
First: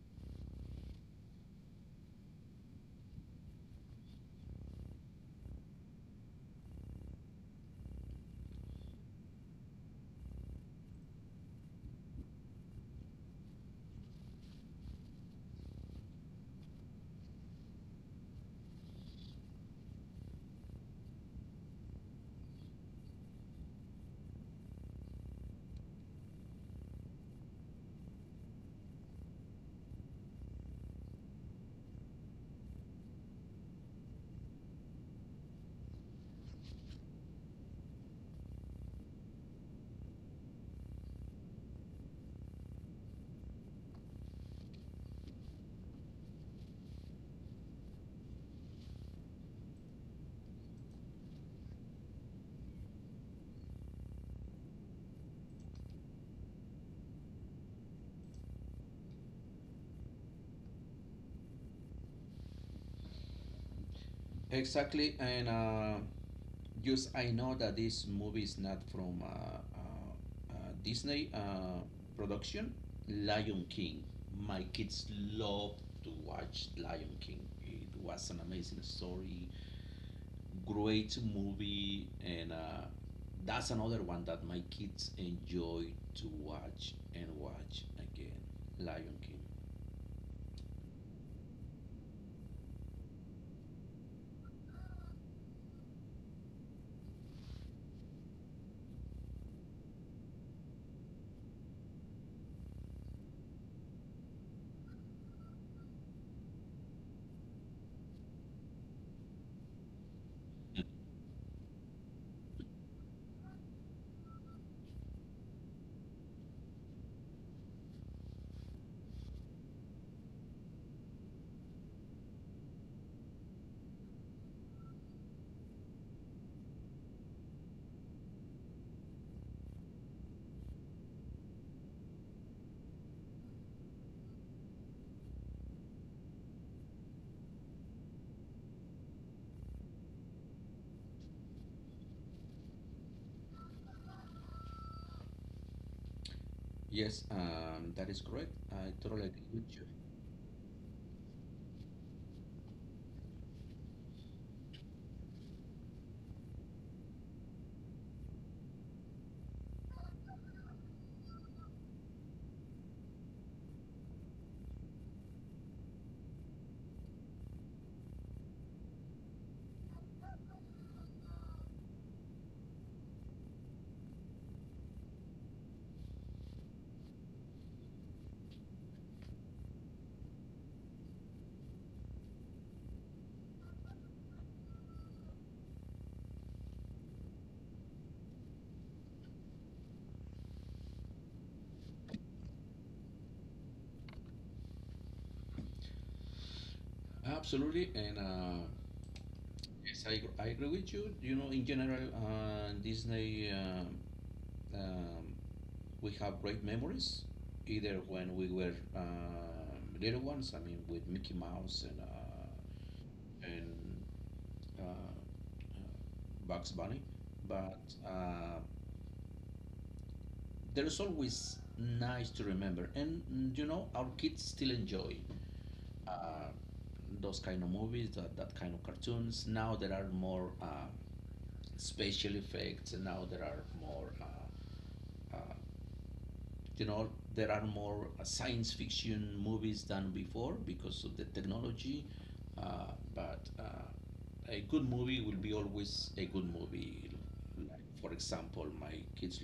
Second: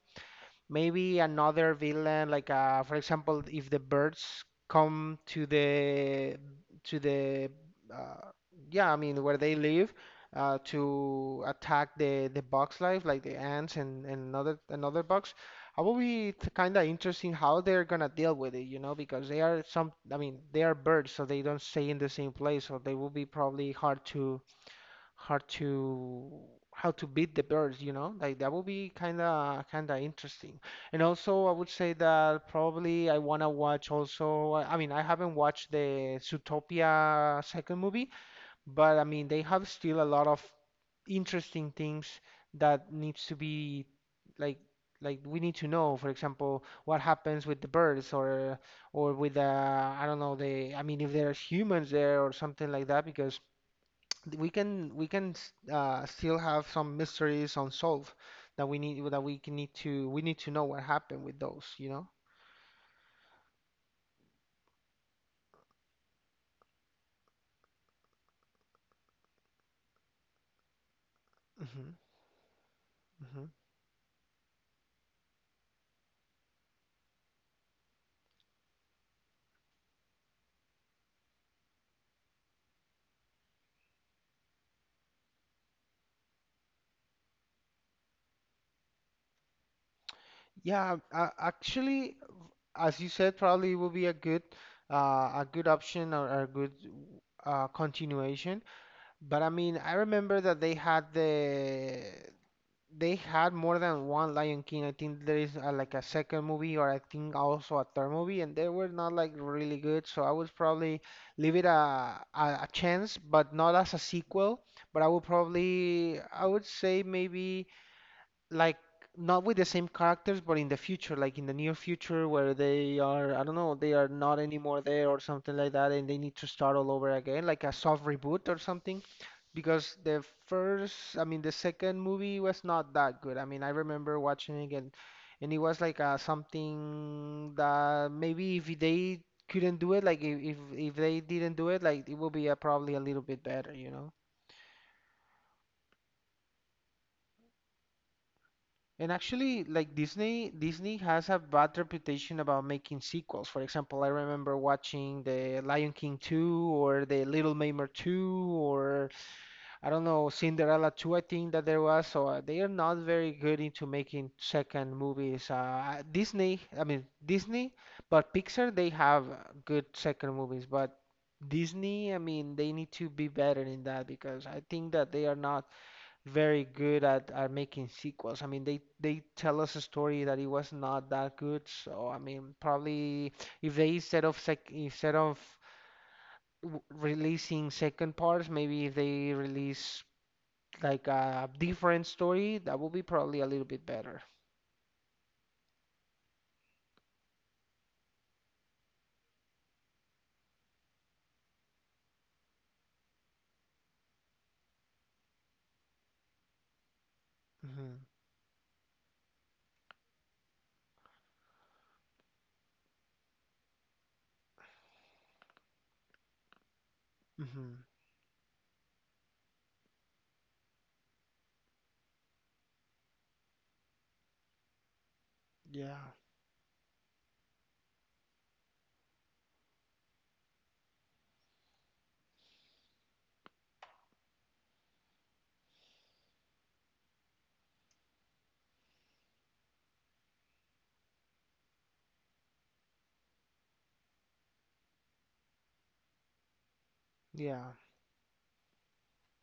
Maybe another villain like uh, for example if the birds come to the to the uh, yeah I mean where they live uh, to attack the the box life like the ants and, and another another box I will be kind of interesting how they're gonna deal with it you know because they are some I mean they are birds so they don't stay in the same place so they will be probably hard to hard to how to beat the birds, you know? Like that would be kind of kind of interesting. And also, I would say that probably I want to watch also I I mean, I haven't watched the Zootopia second movie, but I mean, they have still a lot of interesting things that needs to be like like we need to know, for example, what happens with the birds or or with the I don't know, the I mean, if there's humans there or something like that because we can we can uh, still have some mysteries unsolved that we need that we can need to we need to know what happened with those, you know?
Exactly. And uh, just, I know that this movie is not from uh, uh, uh, Disney uh,
Hmm.
production.
Hmm.
Lion King. My kids love to watch Lion King. It was an amazing story, great movie, and uh, that's another one that my kids enjoy to watch and watch again, Lion King.
Yeah, uh, actually, as you said, probably will be a good uh, a good option or, or a good uh, continuation. But I mean, I remember that they had the they had more than one Lion King. I think there is uh like a second movie or I think also a third movie, and they were not like really good. So I would probably leave it a a, a chance, but not as a sequel. But I would probably I would say maybe like not with the same characters, but in the future, like in the near future, where they are, I don't know, they are not anymore there or something like that, and they need to start all over again, like a soft reboot or something. Because the first, I mean, the second movie was not that good. I mean, I remember watching it and, and it was like uh, something that maybe if they couldn't do it, like if, if if they didn't do it, like it would be uh, probably a little bit better, you know?
Yes, um, that is correct, I
And
totally agree
actually,
with you.
like Disney, Disney has a bad reputation about making sequels. For example, I remember watching the Lion King two or the Little Mermaid two or I don't know, Cinderella two, I think that there was. So uh, they are not very good into making second movies. Uh, Disney, I mean Disney, but Pixar, they have uh, good second movies, but Disney, I mean, they need to be better in that because I think that they are not very good at, at making sequels. I mean, they, they tell us a story that it was not that good. So, I mean, probably if they instead of sec instead of w- releasing second parts, maybe if they release like a different story, that would be probably a little bit better.
Absolutely, and uh, yes, I, I agree with you. You know, in general, uh, Disney, um, um, we have great memories, either
hmm
when we were um little ones, I mean, with Mickey Mouse and uh, and uh, Bugs Bunny, but
hmm
uh, there's always nice to remember. And mm, you know, our kids still enjoy
Yeah.
uh, those kind of movies, that, that kind of cartoons. Now there are more uh, special effects, and now there are more, uh, uh, you know, there are more uh, science fiction movies than before because of the technology. Uh, but uh, a good movie will be always a good movie.
Yeah.
Like, for example, my kids,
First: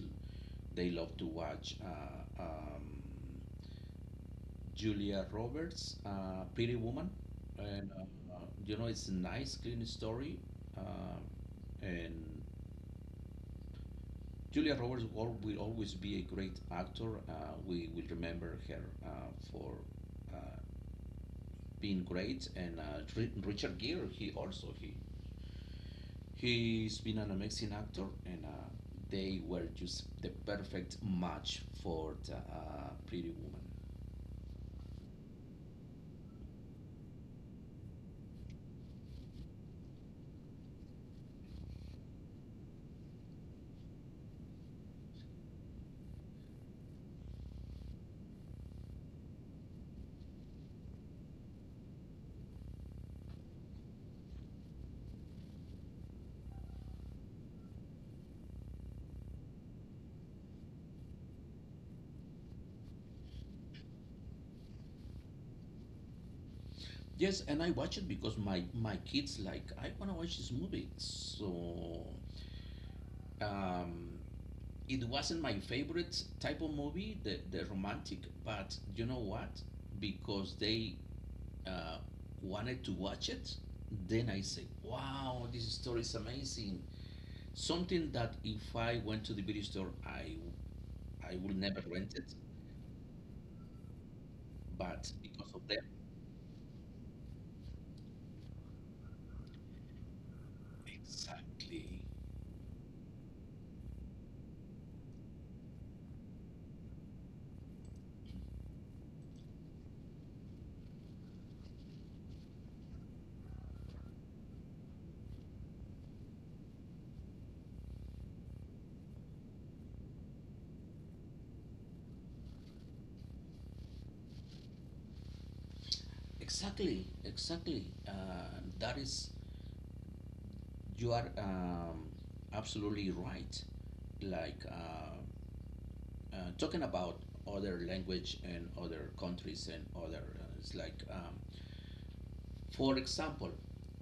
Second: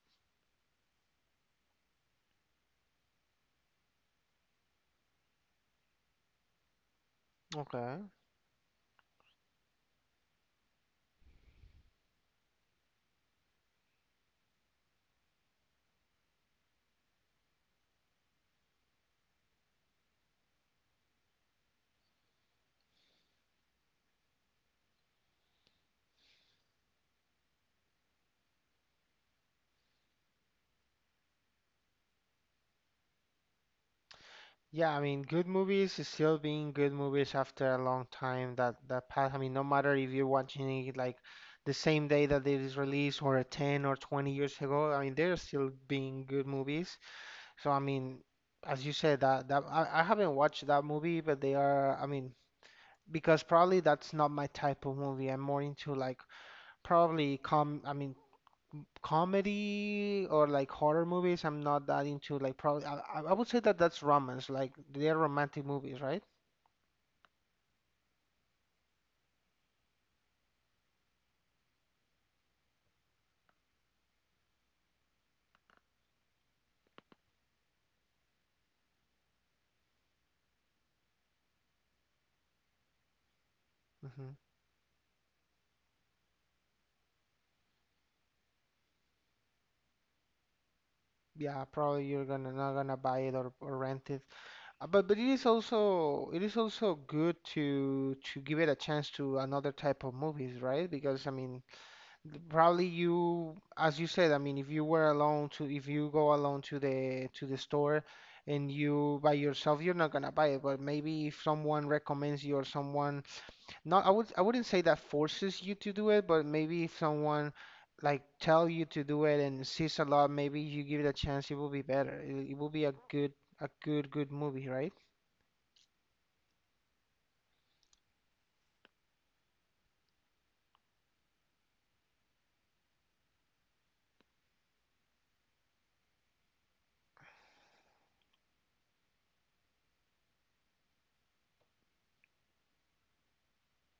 they love to watch uh, um, Julia Roberts, uh, Pretty Woman, and
Okay.
um, uh, you know, it's a nice, clean story. Uh, and Julia Roberts will, will always be a great actor. Uh, we will remember her uh, for uh, being great. And uh, Richard Gere, he also he he's been an amazing actor, and uh, they were just the perfect match for the, uh, Pretty Woman.
Yeah, I mean, good movies is still being good movies after a long time that that pass. I mean, no matter if you're watching it like the same day that it is released or ten or twenty years ago, I mean, they're still being good movies. So, I mean, as you said, that that I, I haven't watched that movie, but they are, I mean, because probably that's not my type of movie. I'm more into like probably com, I mean, comedy or like horror movies. I'm not that into like probably I, I I would say that that's romance, like they're romantic movies, right?
Yes, and I watch it because my my kids like, I want to watch this movie. So um, it wasn't my favorite type of movie, the the romantic. But you know what? Because they uh, wanted to watch it, then
Hmm.
I said, "Wow, this story is amazing." Something that if I went to the video store, I I would
Yeah,
never
probably
rent
you're
it,
gonna not gonna buy it or, or rent it. Uh, But
but
but it is
because of them,
also it is also good to to give it a chance to another type of movies, right? Because I mean,
exactly.
th- probably you, as you said, I mean, if you were alone to if you go alone to the to the store and you by yourself, you're not gonna buy it. But maybe if someone recommends you or someone not, I would, I wouldn't say that forces you to do it, but maybe if someone like tell you to do it and sees a lot, maybe you give it a chance, it will be better. It, it will be a good, a good, good movie, right?
Exactly, exactly. Uh, that is, you are um, absolutely right. Like uh, uh, talking about other language and other countries and other, uh, it's like, um, for example,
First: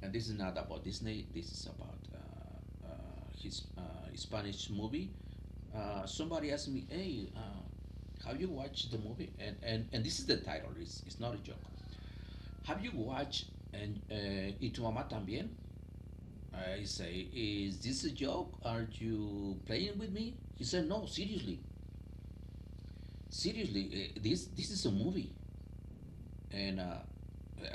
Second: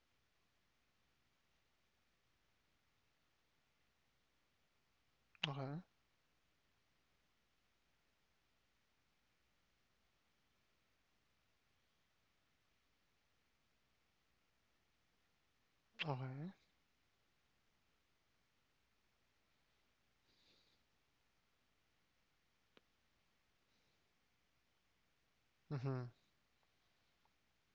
and this is not about Disney. This is about uh, uh, his uh, Spanish movie.
Okay.
Uh, somebody asked me, "Hey, uh, have you watched the movie?" And and, and this is the title. It's, it's not a joke. Have you watched and uh, Y tu mamá también?
Okay.
I say, is this a joke? Are you playing with me? He said, no, seriously. Seriously, eh, this this is a movie.
Mhm.
And uh,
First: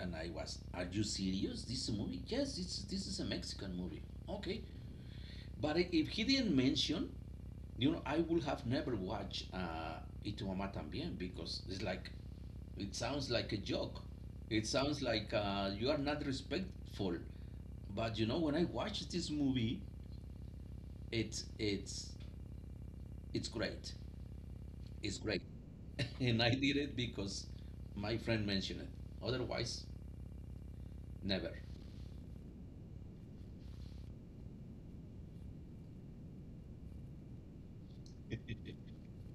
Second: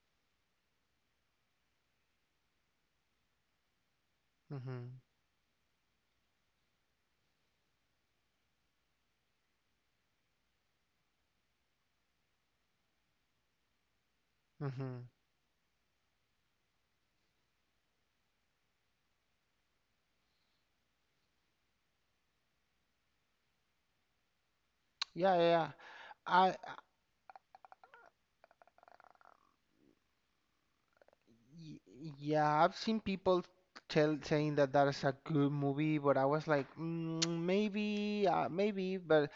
and I was, are you serious? This is a movie? Yes, it's, this is a Mexican movie. Okay.
Mhm.
But if he didn't mention, you know, I would have never watched uh, Y tu mamá también, because it's like, it sounds like a joke. It sounds
Mhm.
like uh, you are not respectful. But you know, when I watch this movie, it's it's it's great. Is
Yeah, yeah,
great.
yeah.
and
I,
I
I-
did it because my friend mentioned it. Otherwise, never.
y- yeah, I've seen people tell saying that that is a good movie, but I was like, mm, maybe, uh, maybe. But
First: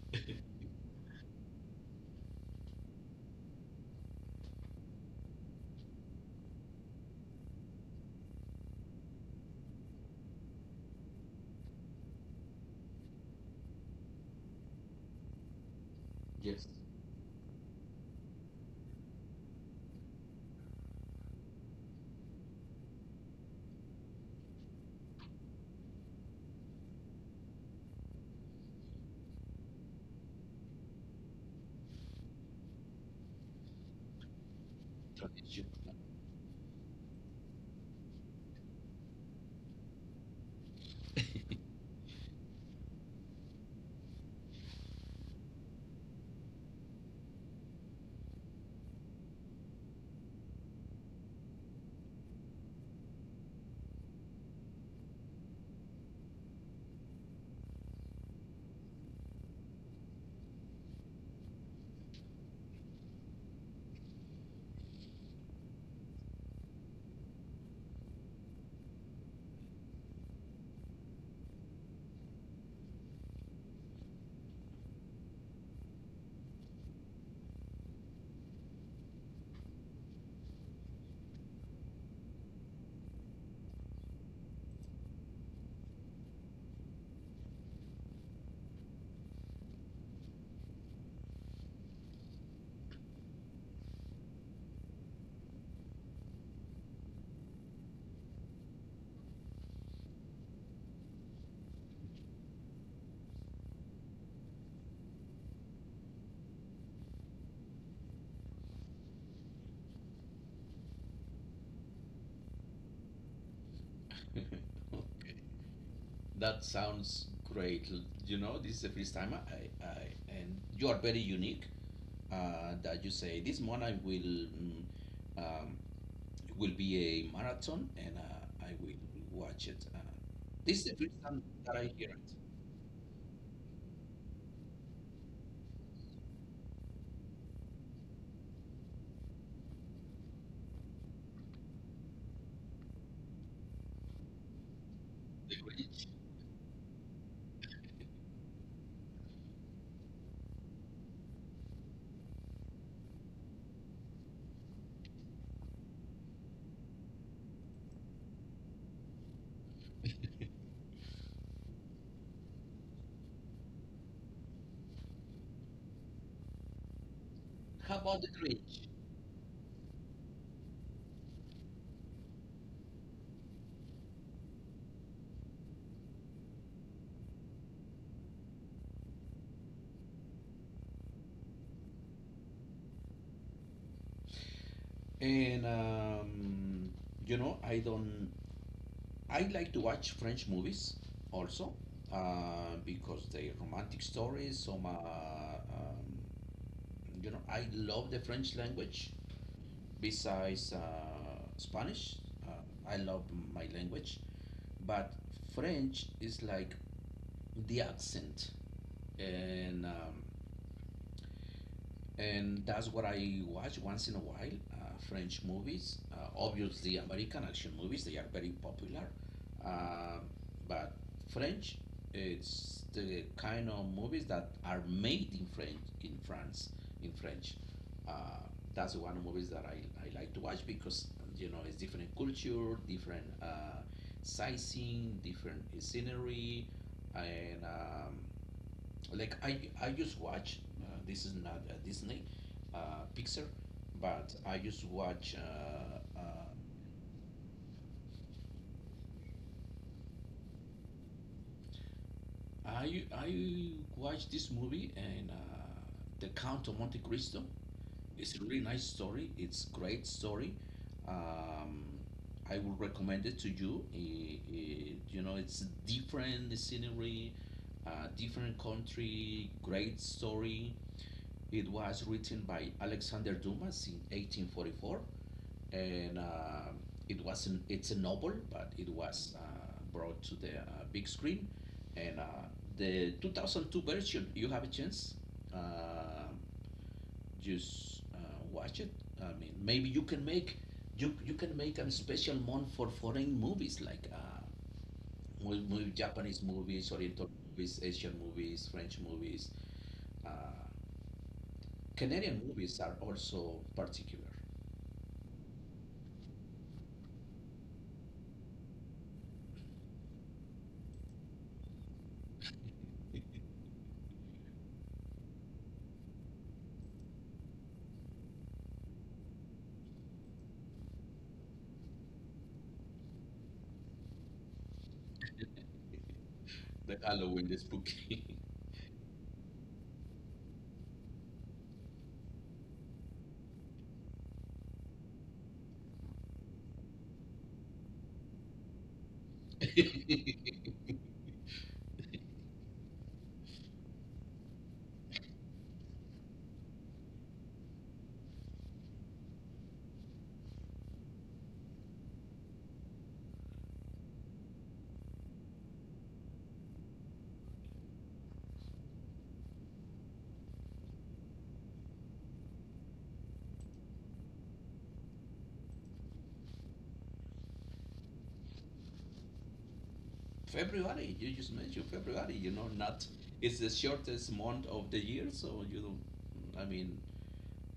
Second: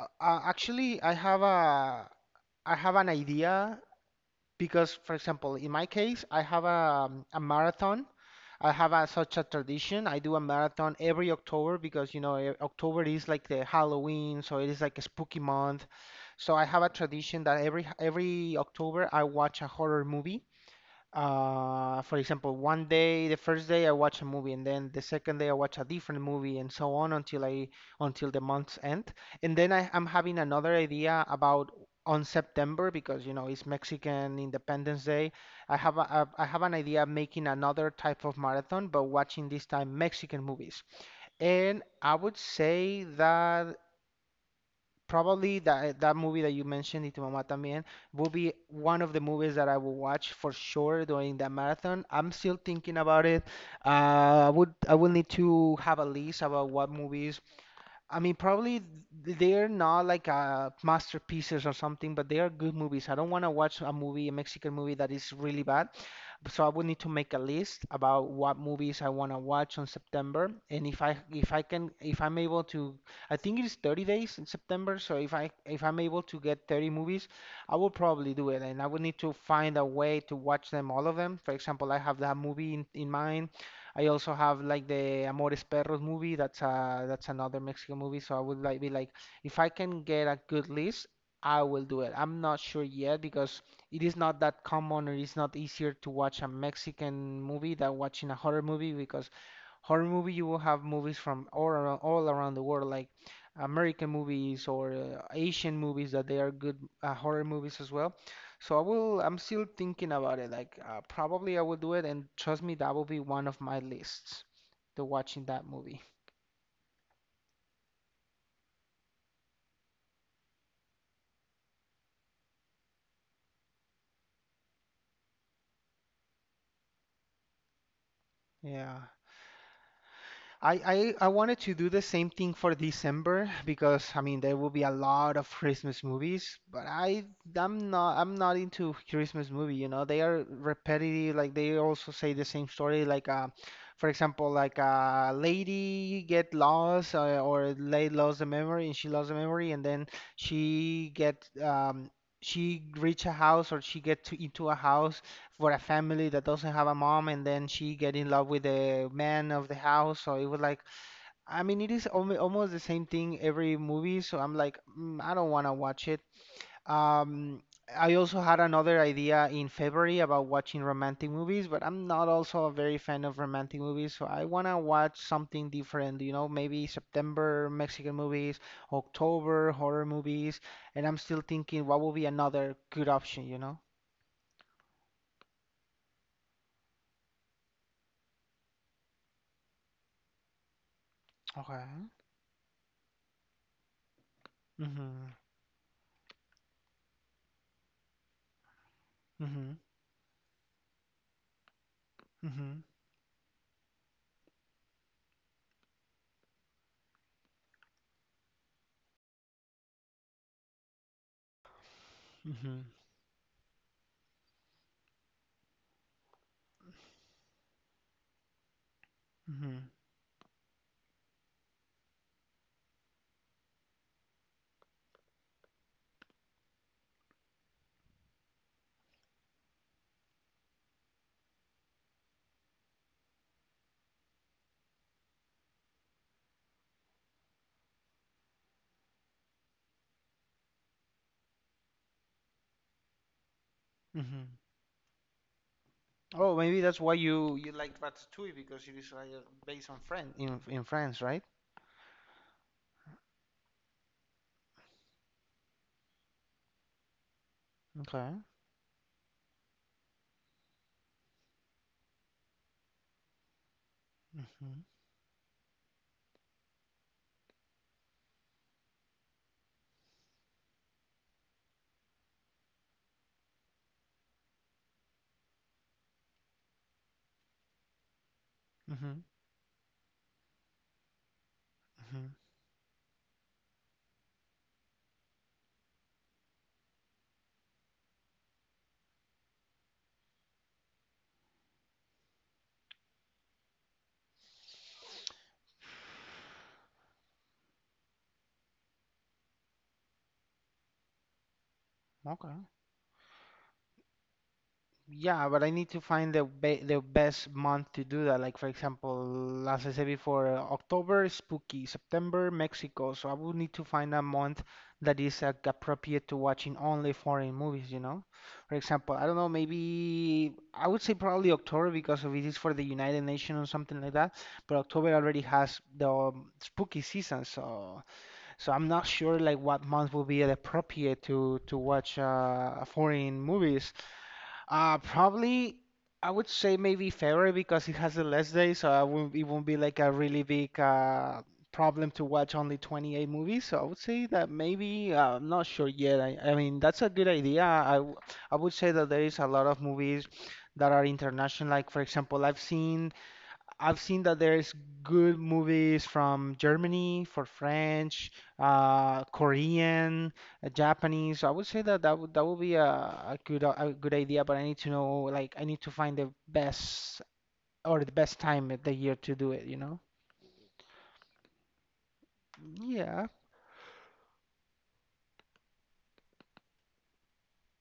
uh, uh, actually, I have a, I have an idea because for example in my case I have a, um, a marathon. I have a, such a tradition. I do a marathon every October because you know eh, October is like the Halloween, so it is like a spooky month. So I
Yes.
have a tradition that every every October I watch a horror movie. Uh, for example, one day, the first day I watch a movie, and then the second day I watch a different movie, and so on until I until the month's end. And then I, I'm having another idea about on September because you know it's Mexican Independence Day.
Tradition.
I have a, a, I have an idea of making another type of marathon, but watching this time Mexican movies. And I would say that probably that that movie that you mentioned, Y tu mamá también, will be one of the movies that I will watch for sure during that marathon. I'm still thinking about it. Uh, I would I will need to have a list about what movies I mean, probably th- they're not like uh, masterpieces or something, but they are good movies. I don't want to watch a movie, a Mexican movie that is really bad. So I would need to make a list about what movies I want to watch on September. And if I if I can if I'm able to, I think it is thirty days in September. So if I if I'm able to get thirty movies, I will probably do it. And I would need to find a way to watch them all of them. For example, I have that movie in, in mind. I also have like the Amores Perros movie. That's a that's another Mexican movie. So I would like be like, if I can get a good list, I will do it. I'm not sure yet because it is not that common or it's not easier to watch a Mexican movie than watching a horror movie because horror movie, you will have movies from all around, all around the world, like American movies or uh, Asian movies that they are good uh, horror movies as well. So I will, I'm still thinking about it. Like uh, probably I will do it, and trust me, that will be one of my lists, the
Okay.
watching that movie.
That sounds great. L- You know, this is the first time I, I and you are very unique. Uh, that you say this month I will mm, um, will be a marathon, and uh, I
Yeah.
will watch it. Uh,
I,
this is the first
I I
time
wanted to
that I
do the
hear
same
it.
thing for December because I mean there will be a lot of Christmas movies, but I I'm not I'm not into Christmas movie, you know. They are repetitive, like they also say the same story like uh for example like a lady get lost uh, or lady lost the memory and she lost the memory and then she get um she reach a house or she get to into a house for a family that doesn't have a mom and then she get in love with the man of the house, so it was like, I mean it is almo- almost the same thing every movie. So I'm like, mm, I don't want to watch it. um
How
I
about the
also had
Grinch?
another idea in February about watching romantic movies but I'm not also a very fan of romantic movies so I want to watch something different, you know? Maybe September Mexican movies, October horror movies, and I'm still thinking what would be another good option, you know?
And um, you know, I don't I like to watch French movies also,
Okay.
uh, because they are romantic stories. Some,
hmm
uh, um, you know, I love the French language.
hmm
Besides uh, Spanish, uh,
Mhm,
I love my language, but French is like the accent, and um, and
mhm,
that's what I watch once in a while. Uh, French movies, uh, obviously American action movies, they are very popular.
mhm,
Uh, but French, it's the kind of movies that are made in French, in France, in French. Uh, that's one of the movies that I, I like to watch because, you know, it's different culture, different uh, sizing, different scenery, and um, like I I just watch. Uh, this is not a Disney, uh, Pixar, but
mhm.
I just watch. Uh,
Oh,
uh,
maybe that's why you you like Ratatouille because it is like uh, based on France in in France, right?
I I watch this movie, and uh, the Count of Monte Cristo.
Okay.
It's a really nice story. It's great story. Um, I would recommend it to you. I-
Mhm,
I- you know, it's different scenery, uh, different country, great story. It was written by Alexander Dumas in eighteen forty-four. And um it wasn't it's a novel, but it
mhm,
was uh, brought to the uh, big screen. And
mhm.
uh, the two thousand two version, you have a chance uh, just uh, watch it. I mean maybe you can make you, you can make a special month for foreign movies like uh, mo- mo- Japanese movies, oriental movies, Asian movies, French movies, uh, Canadian
Okay.
movies are also particular.
Yeah, but I need to find the be the best month to do that. Like for example, as I said before, uh, October is spooky, September Mexico. So I would need to find a month that is uh, appropriate to watching only foreign movies, you know? For example, I don't know, maybe I would say probably October because if it is for the United Nations or something like that, but October already has the um, spooky
The
season,
Halloween, the
so
spooky.
so I'm not sure like what month will be appropriate to to watch uh, foreign movies. Uh, probably I would say maybe February because it has the less days, so I won't, it won't be like a really big uh, problem to watch only twenty-eight movies. So I would say that maybe uh, I'm not sure yet. I, I mean that's a good idea. I w- I would say that there is a lot of movies that are international. Like for example, I've seen I've seen that there's good movies from Germany for French, uh, Korean, uh, Japanese. I would say that that would that would be a, a good uh, a good idea, but I need to know like I need to find the best or the best time of the year to do it, you know?
February, you just mentioned February, you know, not,
Yeah.
it's the shortest month of the year, so you don't, I mean,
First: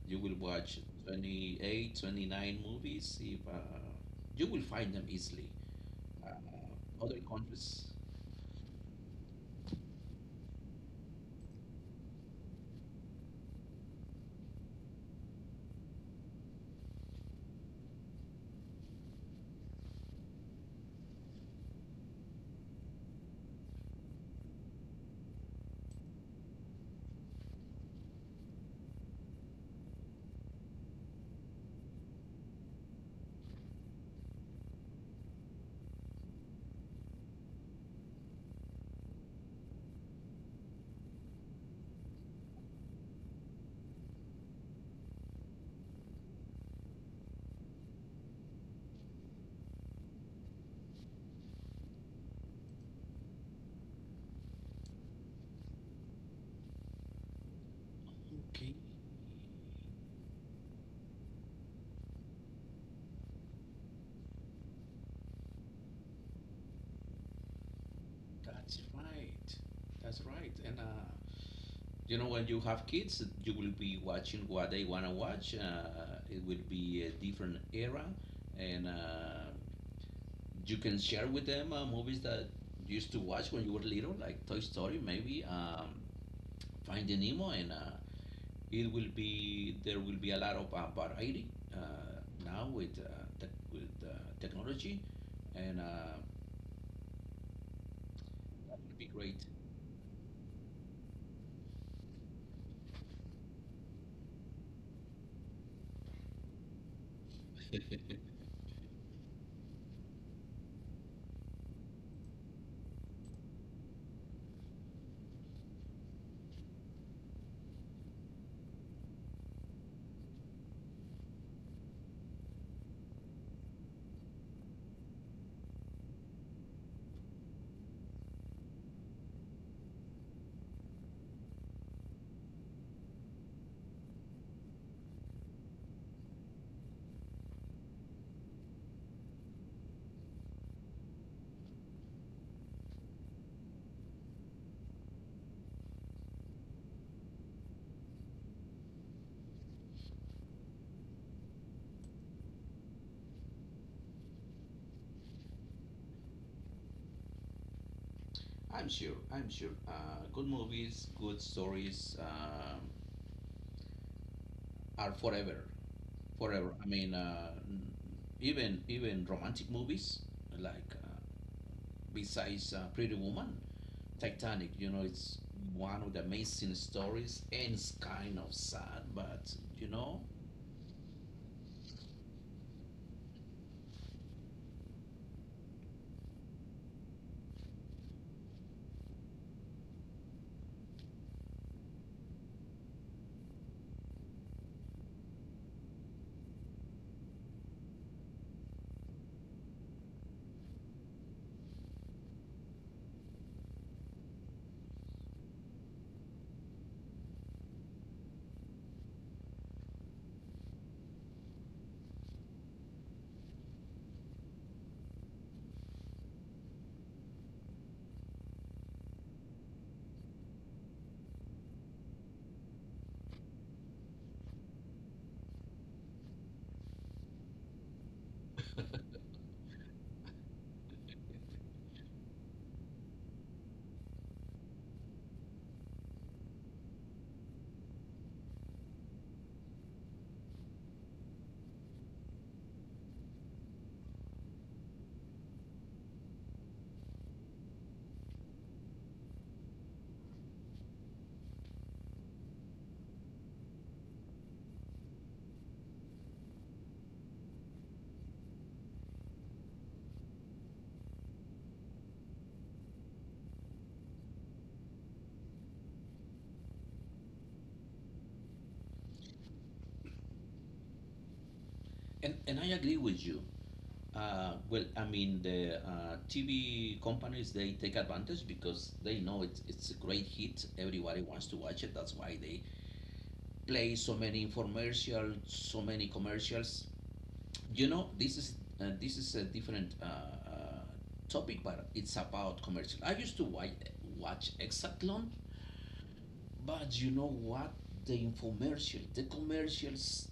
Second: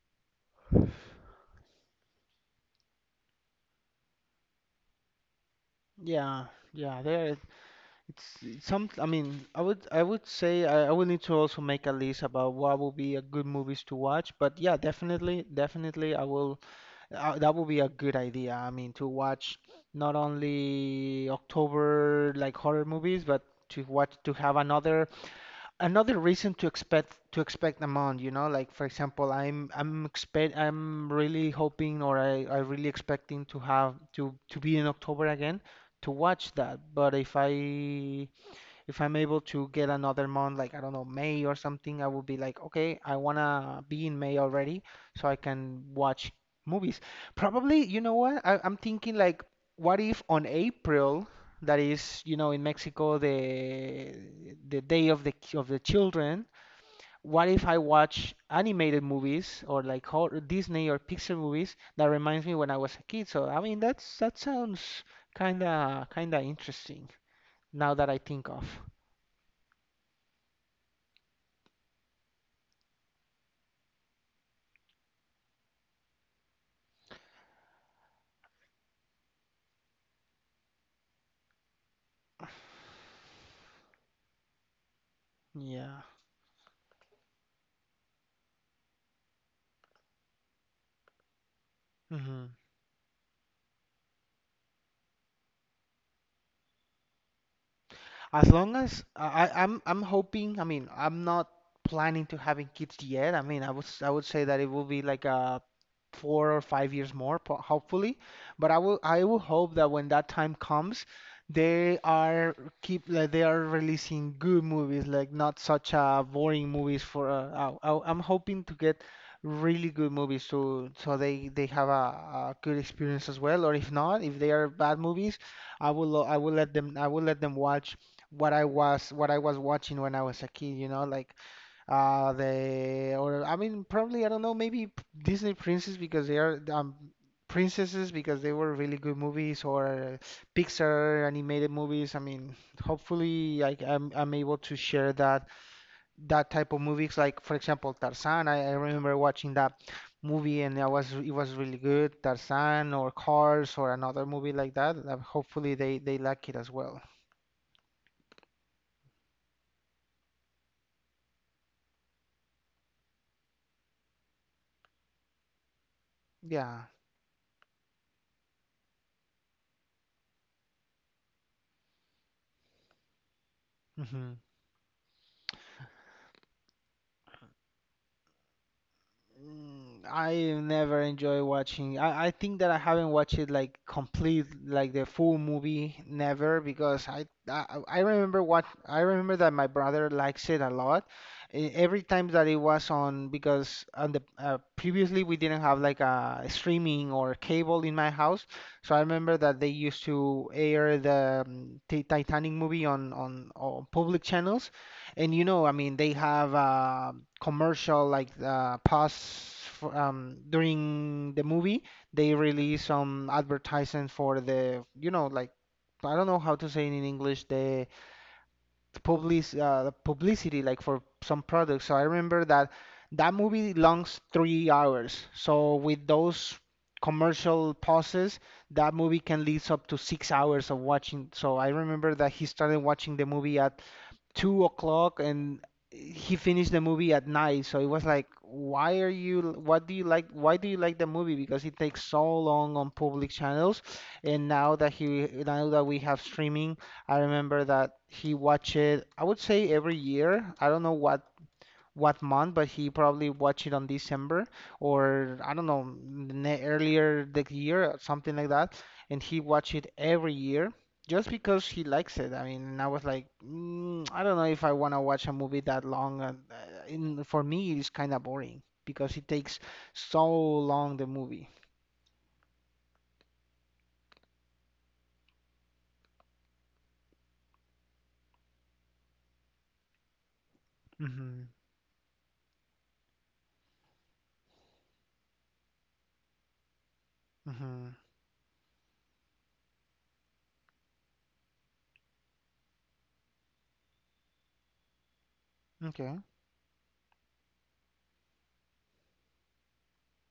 you will watch twenty eight twenty nine movies if uh, you will find them easily. Uh,
Yeah, yeah,
Other
there
countries.
it's it's some I mean, I would I would say I, I would need to also make a list about what will be a good movies to watch, but yeah, definitely, definitely I will Uh, that would be a good idea. I mean, to watch not only October like horror movies, but to watch to have another another reason to expect to expect a month, you know? Like for example, I'm I'm expect I'm really hoping or I I really expecting to have to to be in October again to watch that. But if I if I'm able to get another month, like I don't know, May or something, I will be like, okay, I wanna be in May already so I can watch movies. Probably, you know what? I, I'm thinking like, what if on April, that is, you know, in Mexico, the the day of the of the children, what if I watch
Okay,
animated movies or like horror, Disney or Pixar movies that reminds me when I was a kid? So I mean, that's that sounds kinda kinda interesting now that I think of.
that's right. That's right. And, uh, you know, when you have kids, you will be watching what they want to watch. Uh, it will be a different era. And uh, you can share with them uh, movies that you used to watch when you were little, like Toy Story, maybe um,
Yeah.
Finding Nemo, and uh, it will be there will be a lot of uh, variety uh,
Hmm.
now with uh, tech with uh, technology, and uh,
As
that
long
will
as
be great.
I, I- I'm, I'm hoping. I mean, I'm not planning to having kids yet. I mean, I was, I would say that it will be like a four or five years more, po- hopefully. But I will, I will hope that when that time comes, they are keep like they are releasing good movies, like not such uh boring movies for. Uh, I, I- I'm hoping to get really good movies so so they they have a, a good experience as well. Or if not, if they are bad movies. I will lo- I will let them I will let them watch what I was what I was watching when I was a kid, you know, like uh the or I mean probably I don't know maybe p- Disney Princess because they are um princesses because they were really good movies or Pixar animated movies. I mean, hopefully I, I'm I'm able to share that that type of movies like for example Tarzan. I, I remember watching that movie and I was it was really good. Tarzan or Cars or another movie like that. Uh, Hopefully they they like it as well.
I'm sure. I'm sure. Uh, good movies, good stories, um are forever, forever. I
Yeah.
mean, uh, even even romantic movies like uh, besides uh, Pretty Woman,
Mm-hmm.
Titanic, you know, it's one of the amazing stories, and it's kind of sad, but you
Mm,
know.
I never enjoy watching. I, I think that I haven't watched it like complete, like the full movie, never, because I I, I remember what I remember that my brother likes it a lot. E- Every time that it was on, because on the uh, previously we didn't have like a streaming or cable in my house, so I remember that they used to air the um, Ti- Titanic movie on on, on public channels, and you know, I mean, they have uh, commercial like uh, pause for, um, during the movie. They release some advertisement for the, you know, like I don't know how to say it in English, the public uh, publicity like for some products. So I remember that that movie longs three hours. So with those commercial pauses, that movie can lead up to six hours of watching. So I remember that he started watching the movie at two o'clock and he finished the movie at night. So it was like, why are you, what do you like, why do you like the movie? Because it takes so long on public channels. And now that he, now that we have streaming, I remember that he watched it, I would say every year. I don't know what what month, but he probably watched it on December or I don't know, ne earlier the year, something like that. And he watched it every year just because he likes it. I mean, and I was like, mm, I don't know if I want to watch a movie that long. And uh, in, for me, it's kind of boring because it takes so long the movie.
And, and I agree with you. Uh, well, I mean, the uh, T V companies, they take advantage because they know it's, it's a great hit. Everybody wants
Mhm.
to watch it. That's why they play so many infomercials, so many commercials. You
Mhm.
know, this is uh, this is a different uh, uh, topic, but it's about commercial. I used to watch, watch Exatlon.
Okay.
But you know what? The infomercial, the commercials,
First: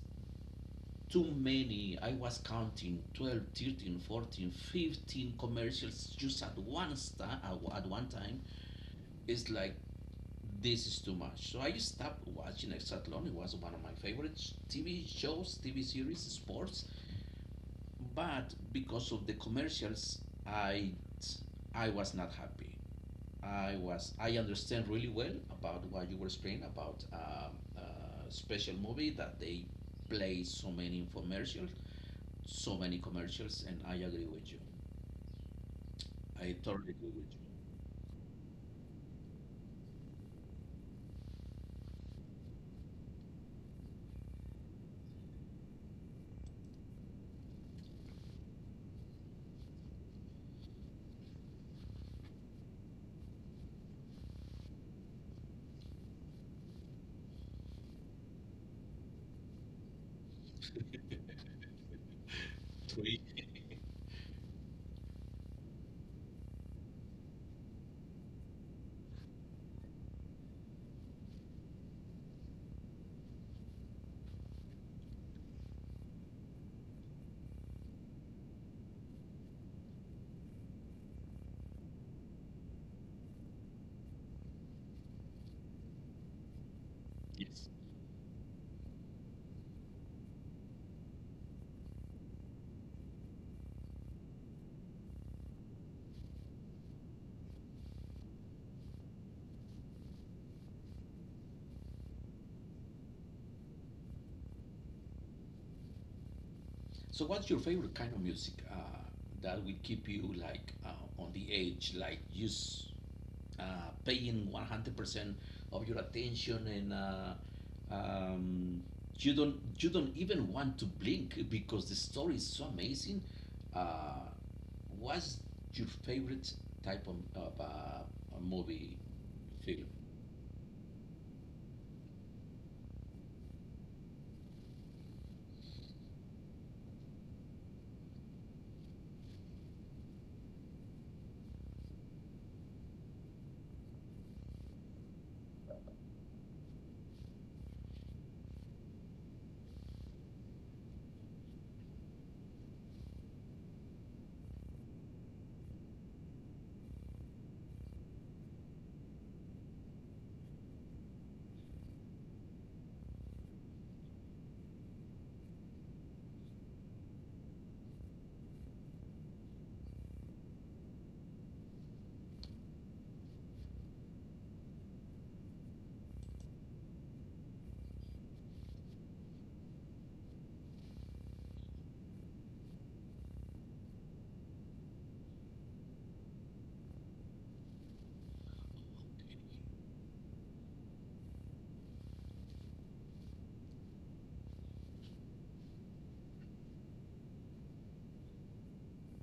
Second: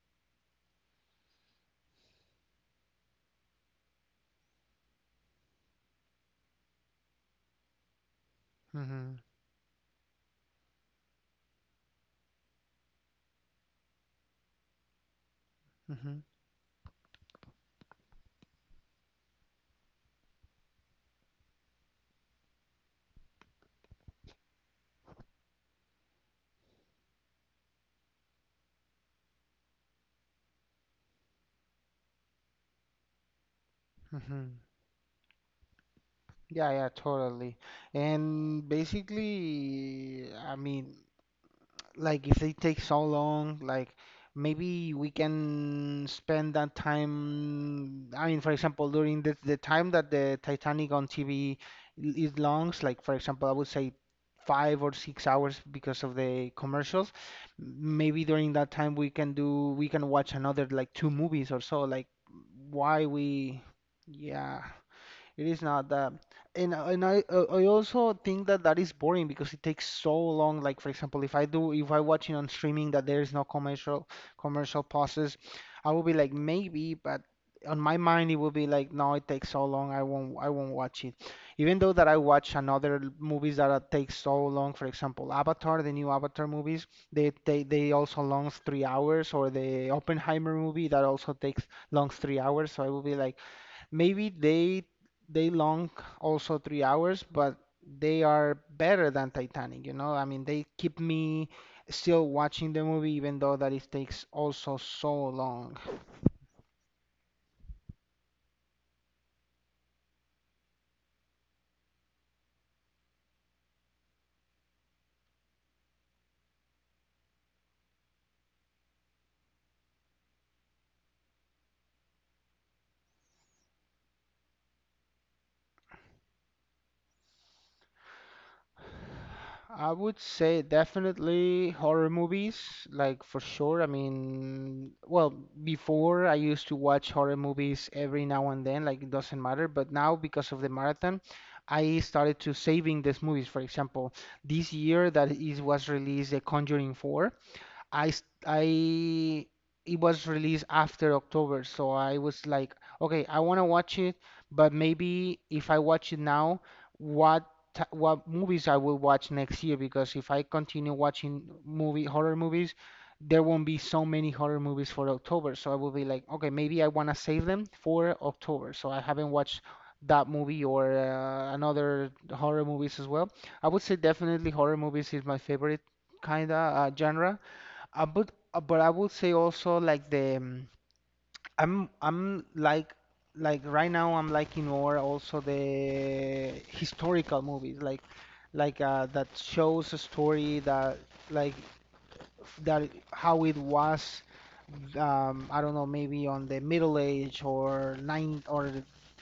too many. I was counting twelve, thirteen, fourteen, fifteen commercials just at one star at one time.
Mhm.
It's like, this is too much. So I stopped watching Exatlon. It was one of my favorite T V shows, T V series,
Mhm.
sports. But because of the commercials, I I was not happy. I was I understand really well about what you were explaining about um, uh, special movie that they play so many infomercials, so many commercials, and I agree with you.
Mhm.
I
Yeah, yeah,
totally agree with you.
totally. And basically, I mean, like if they take so long, like maybe we can spend that time. I mean, for example, during the the time that the Titanic on T V is longs, like for example, I would say five or six hours because of the commercials. Maybe during that time we can do we can watch another like two movies or so. Like why we, yeah. It is not that, and I- and I uh, I also think that that is boring because it takes so long. Like for example, if I do if I watch it on streaming that there is no commercial commercial pauses, I will be like maybe, but on my mind it will be like no, it takes so long. I won't I won't watch it. Even though that I watch another l- movies that are- take so long. For example, Avatar, the new Avatar movies, they they
Yes.
they also longs three hours, or the Oppenheimer movie that also takes longs three hours. So I will be like. Maybe they they long also three hours, but they are better than Titanic, you know? I mean, they keep me still watching the movie even though that it takes also so long.
So, what's your favorite kind of music, uh, that will keep you like uh, on the edge, like just uh, paying one hundred percent of your attention, and uh, um, you don't you don't even want to blink because the story is so amazing. uh, what's your favorite type of, of uh, a movie, film.
I would say definitely horror movies, like for sure. I mean, well, before I used to watch horror movies every now and then, like it doesn't matter, but now because of the marathon, I started to saving these movies. For example, this year that is was released The Conjuring four. I s- I it was released after October, so I was like, okay, I want to watch it, but maybe if I watch it now, what t- what movies I will watch next year? Because if I continue watching movie horror movies, there won't be so many horror movies for October. So I will be like, okay, maybe I want to save them for October. So I haven't watched that movie or uh, another horror movies as well. I would say definitely horror movies is my favorite kinda uh, genre. I would, uh, but I would say also like the um, I'm I'm like like right now I'm liking more also the historical movies like like uh, that shows a story that like that how it was um, I don't know, maybe on the Middle Age or nine or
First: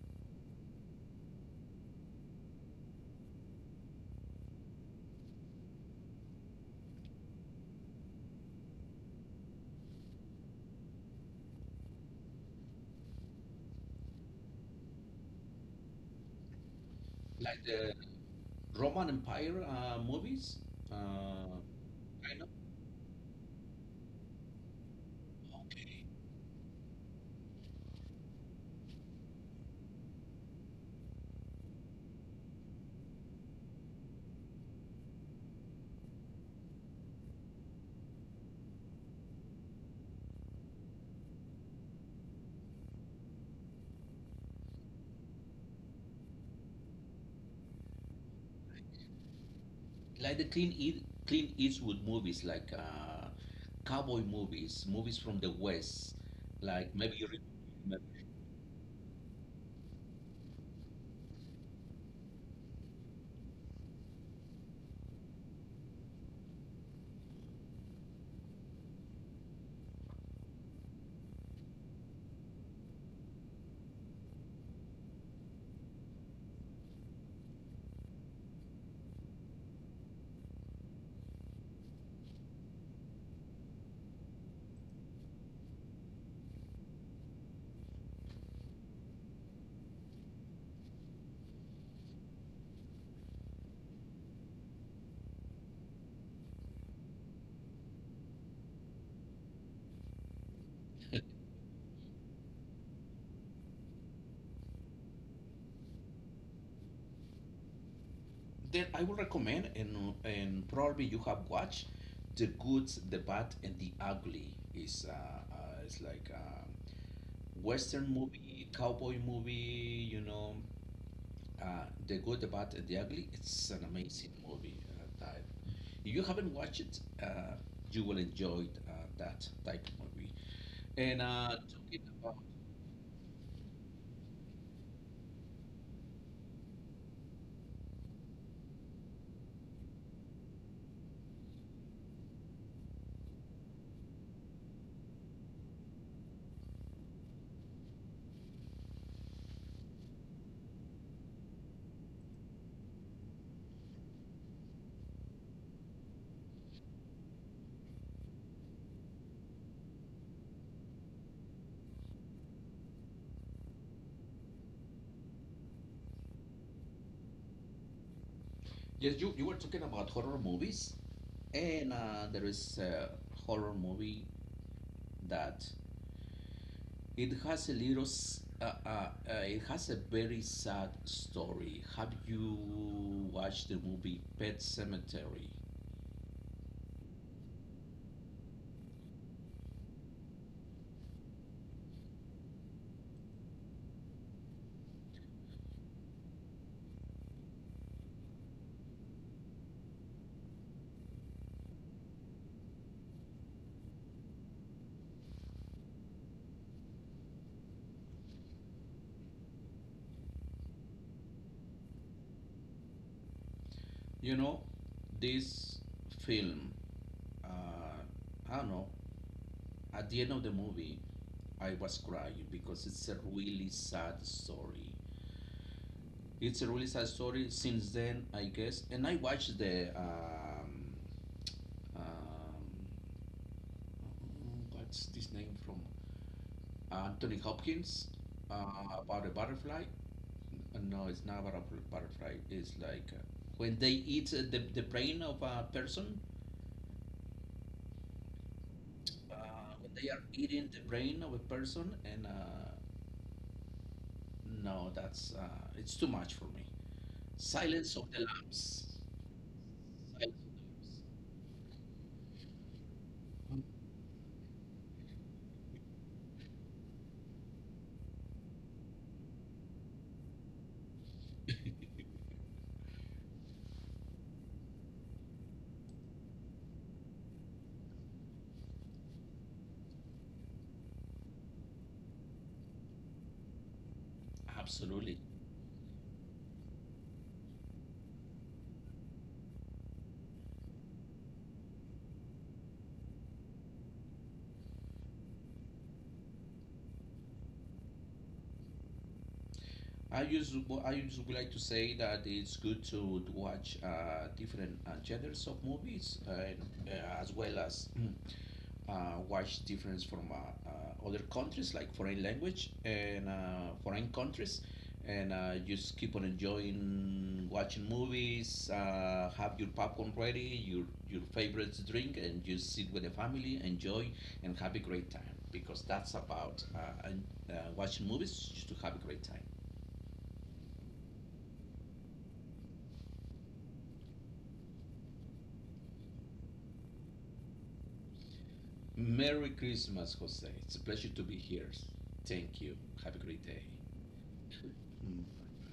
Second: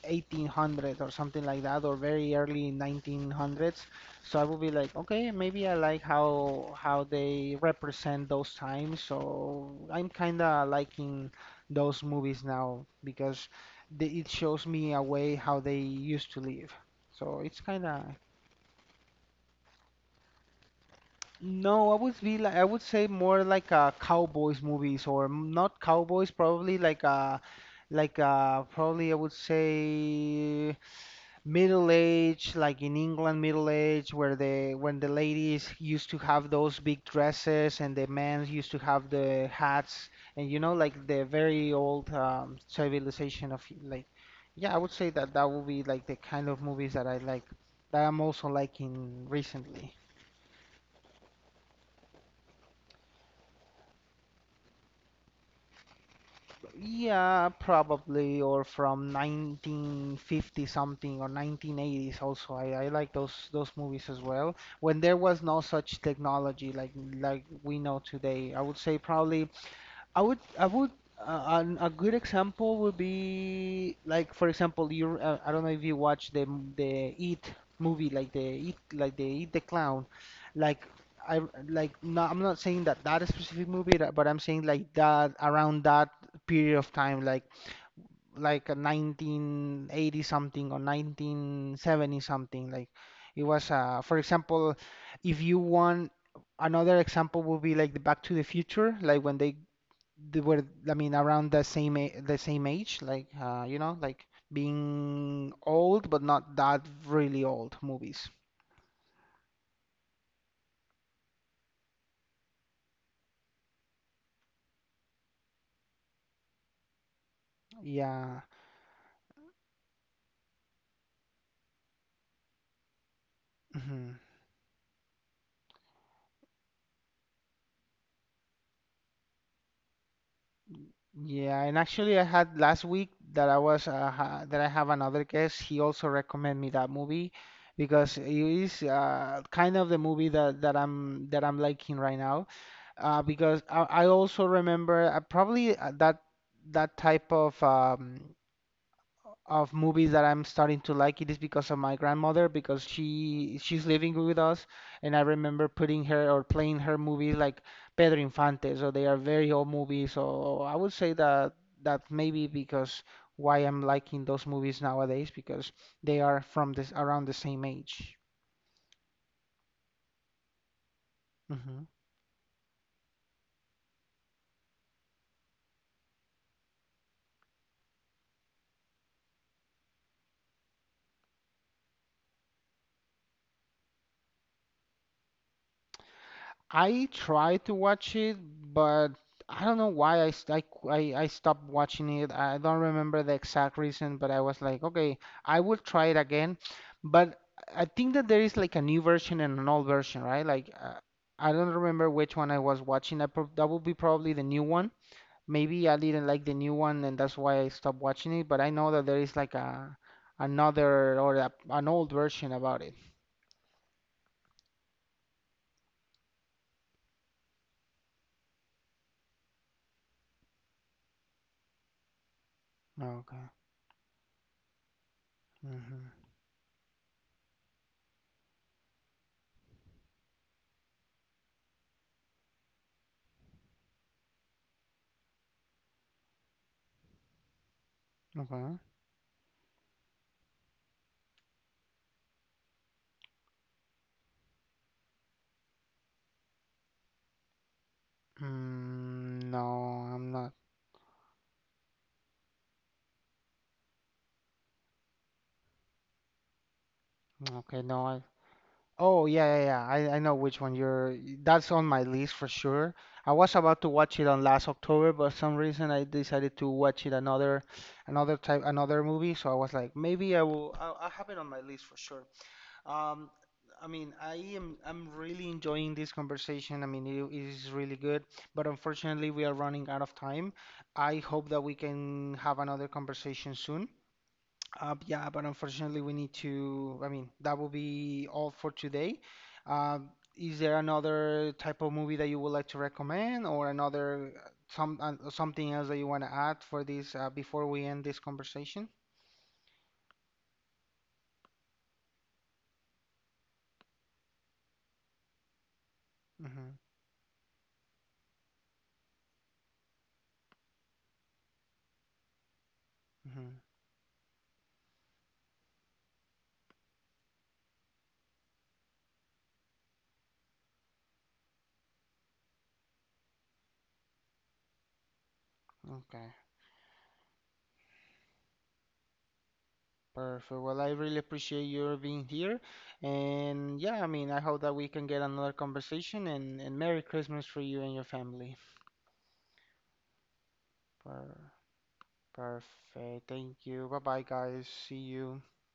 eighteen hundreds or something like that, or very early nineteen hundreds. So I would be like, okay, maybe I like how how they represent those times. So I'm kind of liking those movies now because they, it shows me a way how they used to live. So
Like
it's kind
the
of
Roman Empire uh, movies. uh,
No, I would
i
be
know
like I would say more like uh, cowboys movies or m- not cowboys, probably like uh like uh probably I would say middle age, like in England middle age where the when the ladies used to have those big dresses and the men used to have the hats and you know like the very old um, civilization of like yeah, I would say that that would be like the kind of movies that I like that I'm also liking recently.
like the clean Eat, Clean Eastwood movies, like uh, cowboy movies movies from the west, like maybe you remember.
Yeah, probably, or from nineteen fifty something or nineteen eighties also. I, I like those those movies as well. When there was no such technology like like we know today, I would say probably I would, I would, uh, an, a good example would be like, for example, you. Uh, I don't know if you watch the m- the Eat movie, like the Eat, like the Eat the Clown. Like I like no, I'm not saying that that specific movie, that- but I'm saying like that around that period of time, like like a nineteen eighty something or nineteen seventy something. Like it was, uh, for example, if you want. Another example would be like the Back to the Future, like when they they were I mean around the same a- the same age, like uh, you know, like being old but not that really old movies.
Then I would recommend, and and probably you have watched, the good, the bad, and the ugly. Is uh, uh, It's like a western
Yeah.
movie, cowboy movie. You know, uh, the good, the bad, and the ugly. It's an
Hmm.
amazing movie. Uh, type. If you haven't watched it, uh, you will enjoy uh, that type of movie. And uh,
Yeah, and
talking
actually I
about
had last week that I was uh, ha that I have another guest. He also recommended me that movie because it is uh, kind of the movie that, that I'm that I'm liking right now. Uh, because I, I also remember uh, probably uh, that that type of um, of movies that I'm starting to like it is because of my grandmother because she she's living with us and I remember putting her or playing her movies like Pedro Infante, so they are very old movies, so I would say that that maybe because why I'm liking those movies nowadays because they are from this around the same age.
Yes, you you were talking about horror movies,
Mm-hmm.
and uh, there is a horror movie that, it has a little, s- uh, uh, uh, it has a very sad story. Have you watched the movie Pet Sematary?
I tried to watch it, but I don't know why I, st- I, qu- I, I stopped watching it. I don't remember the exact reason, but I was like, okay, I will try it again. But I think that there is like a new version and an old version, right? Like, uh, I don't remember which one I was watching. I prob that would be probably the new one. Maybe I didn't like the new one, and that's why I stopped watching it. But I know that there is like a another or a, an old version about it.
You know, this film, uh, I don't know, at the end of the movie, I was crying because it's a
Okay.
really sad story.
Hmm.
It's a really sad story. Since then, I guess, And I watched the, um, um, what's this name from? Anthony Hopkins, uh,
Okay.
about a butterfly. Uh, No, it's not about a butterfly. It's like, uh, when they eat uh, the, the brain of a person,
Mm,
uh, when
no,
they are
I'm not.
eating the brain of a person, and uh, no, that's uh, it's too much for me.
Okay,
Silence
no.
of the
I,
Lambs.
oh, yeah, yeah, yeah. I, I
Silence of
know which one you're.
the
That's on my list for sure. I was
Lambs.
about to watch it on last October, but some reason I decided to watch it another, another type, another movie. So I was like, maybe I will. I'll, I'll have it on my list for sure. Um, I mean, I am. I'm really enjoying this conversation. I mean, it, it is really good. But unfortunately, we are running out of time. I hope that we can have another conversation soon. Uh,
Absolutely.
yeah, but unfortunately, we need to. I mean, that will be all for today. Um, is there another type of movie that you would like to recommend, or another uh, some uh, something else that you want to add for this uh, before we end this conversation?
I used I used to like to say that it's good to watch uh, different uh, genres of movies, and
Mm-hmm.
uh, as well as mm, uh, what's difference from uh, uh, other countries, like foreign language and
Mm-hmm.
uh, foreign countries, and uh, just keep on enjoying watching movies. Uh, have your popcorn ready, your your favorite drink, and just sit with the family, enjoy and have a great time. Because that's
Okay.
about uh, and, uh, watching movies just to have a great time.
Perfect. Well, I really appreciate your being here, and yeah, I mean, I hope that we can get another conversation, and and Merry Christmas for you and your family.
Merry Christmas, Jose. It's a pleasure to be
Per
here. Thank you. Have a
perfect.
great
Thank
day.
you. Bye bye, guys. See you.
Mm.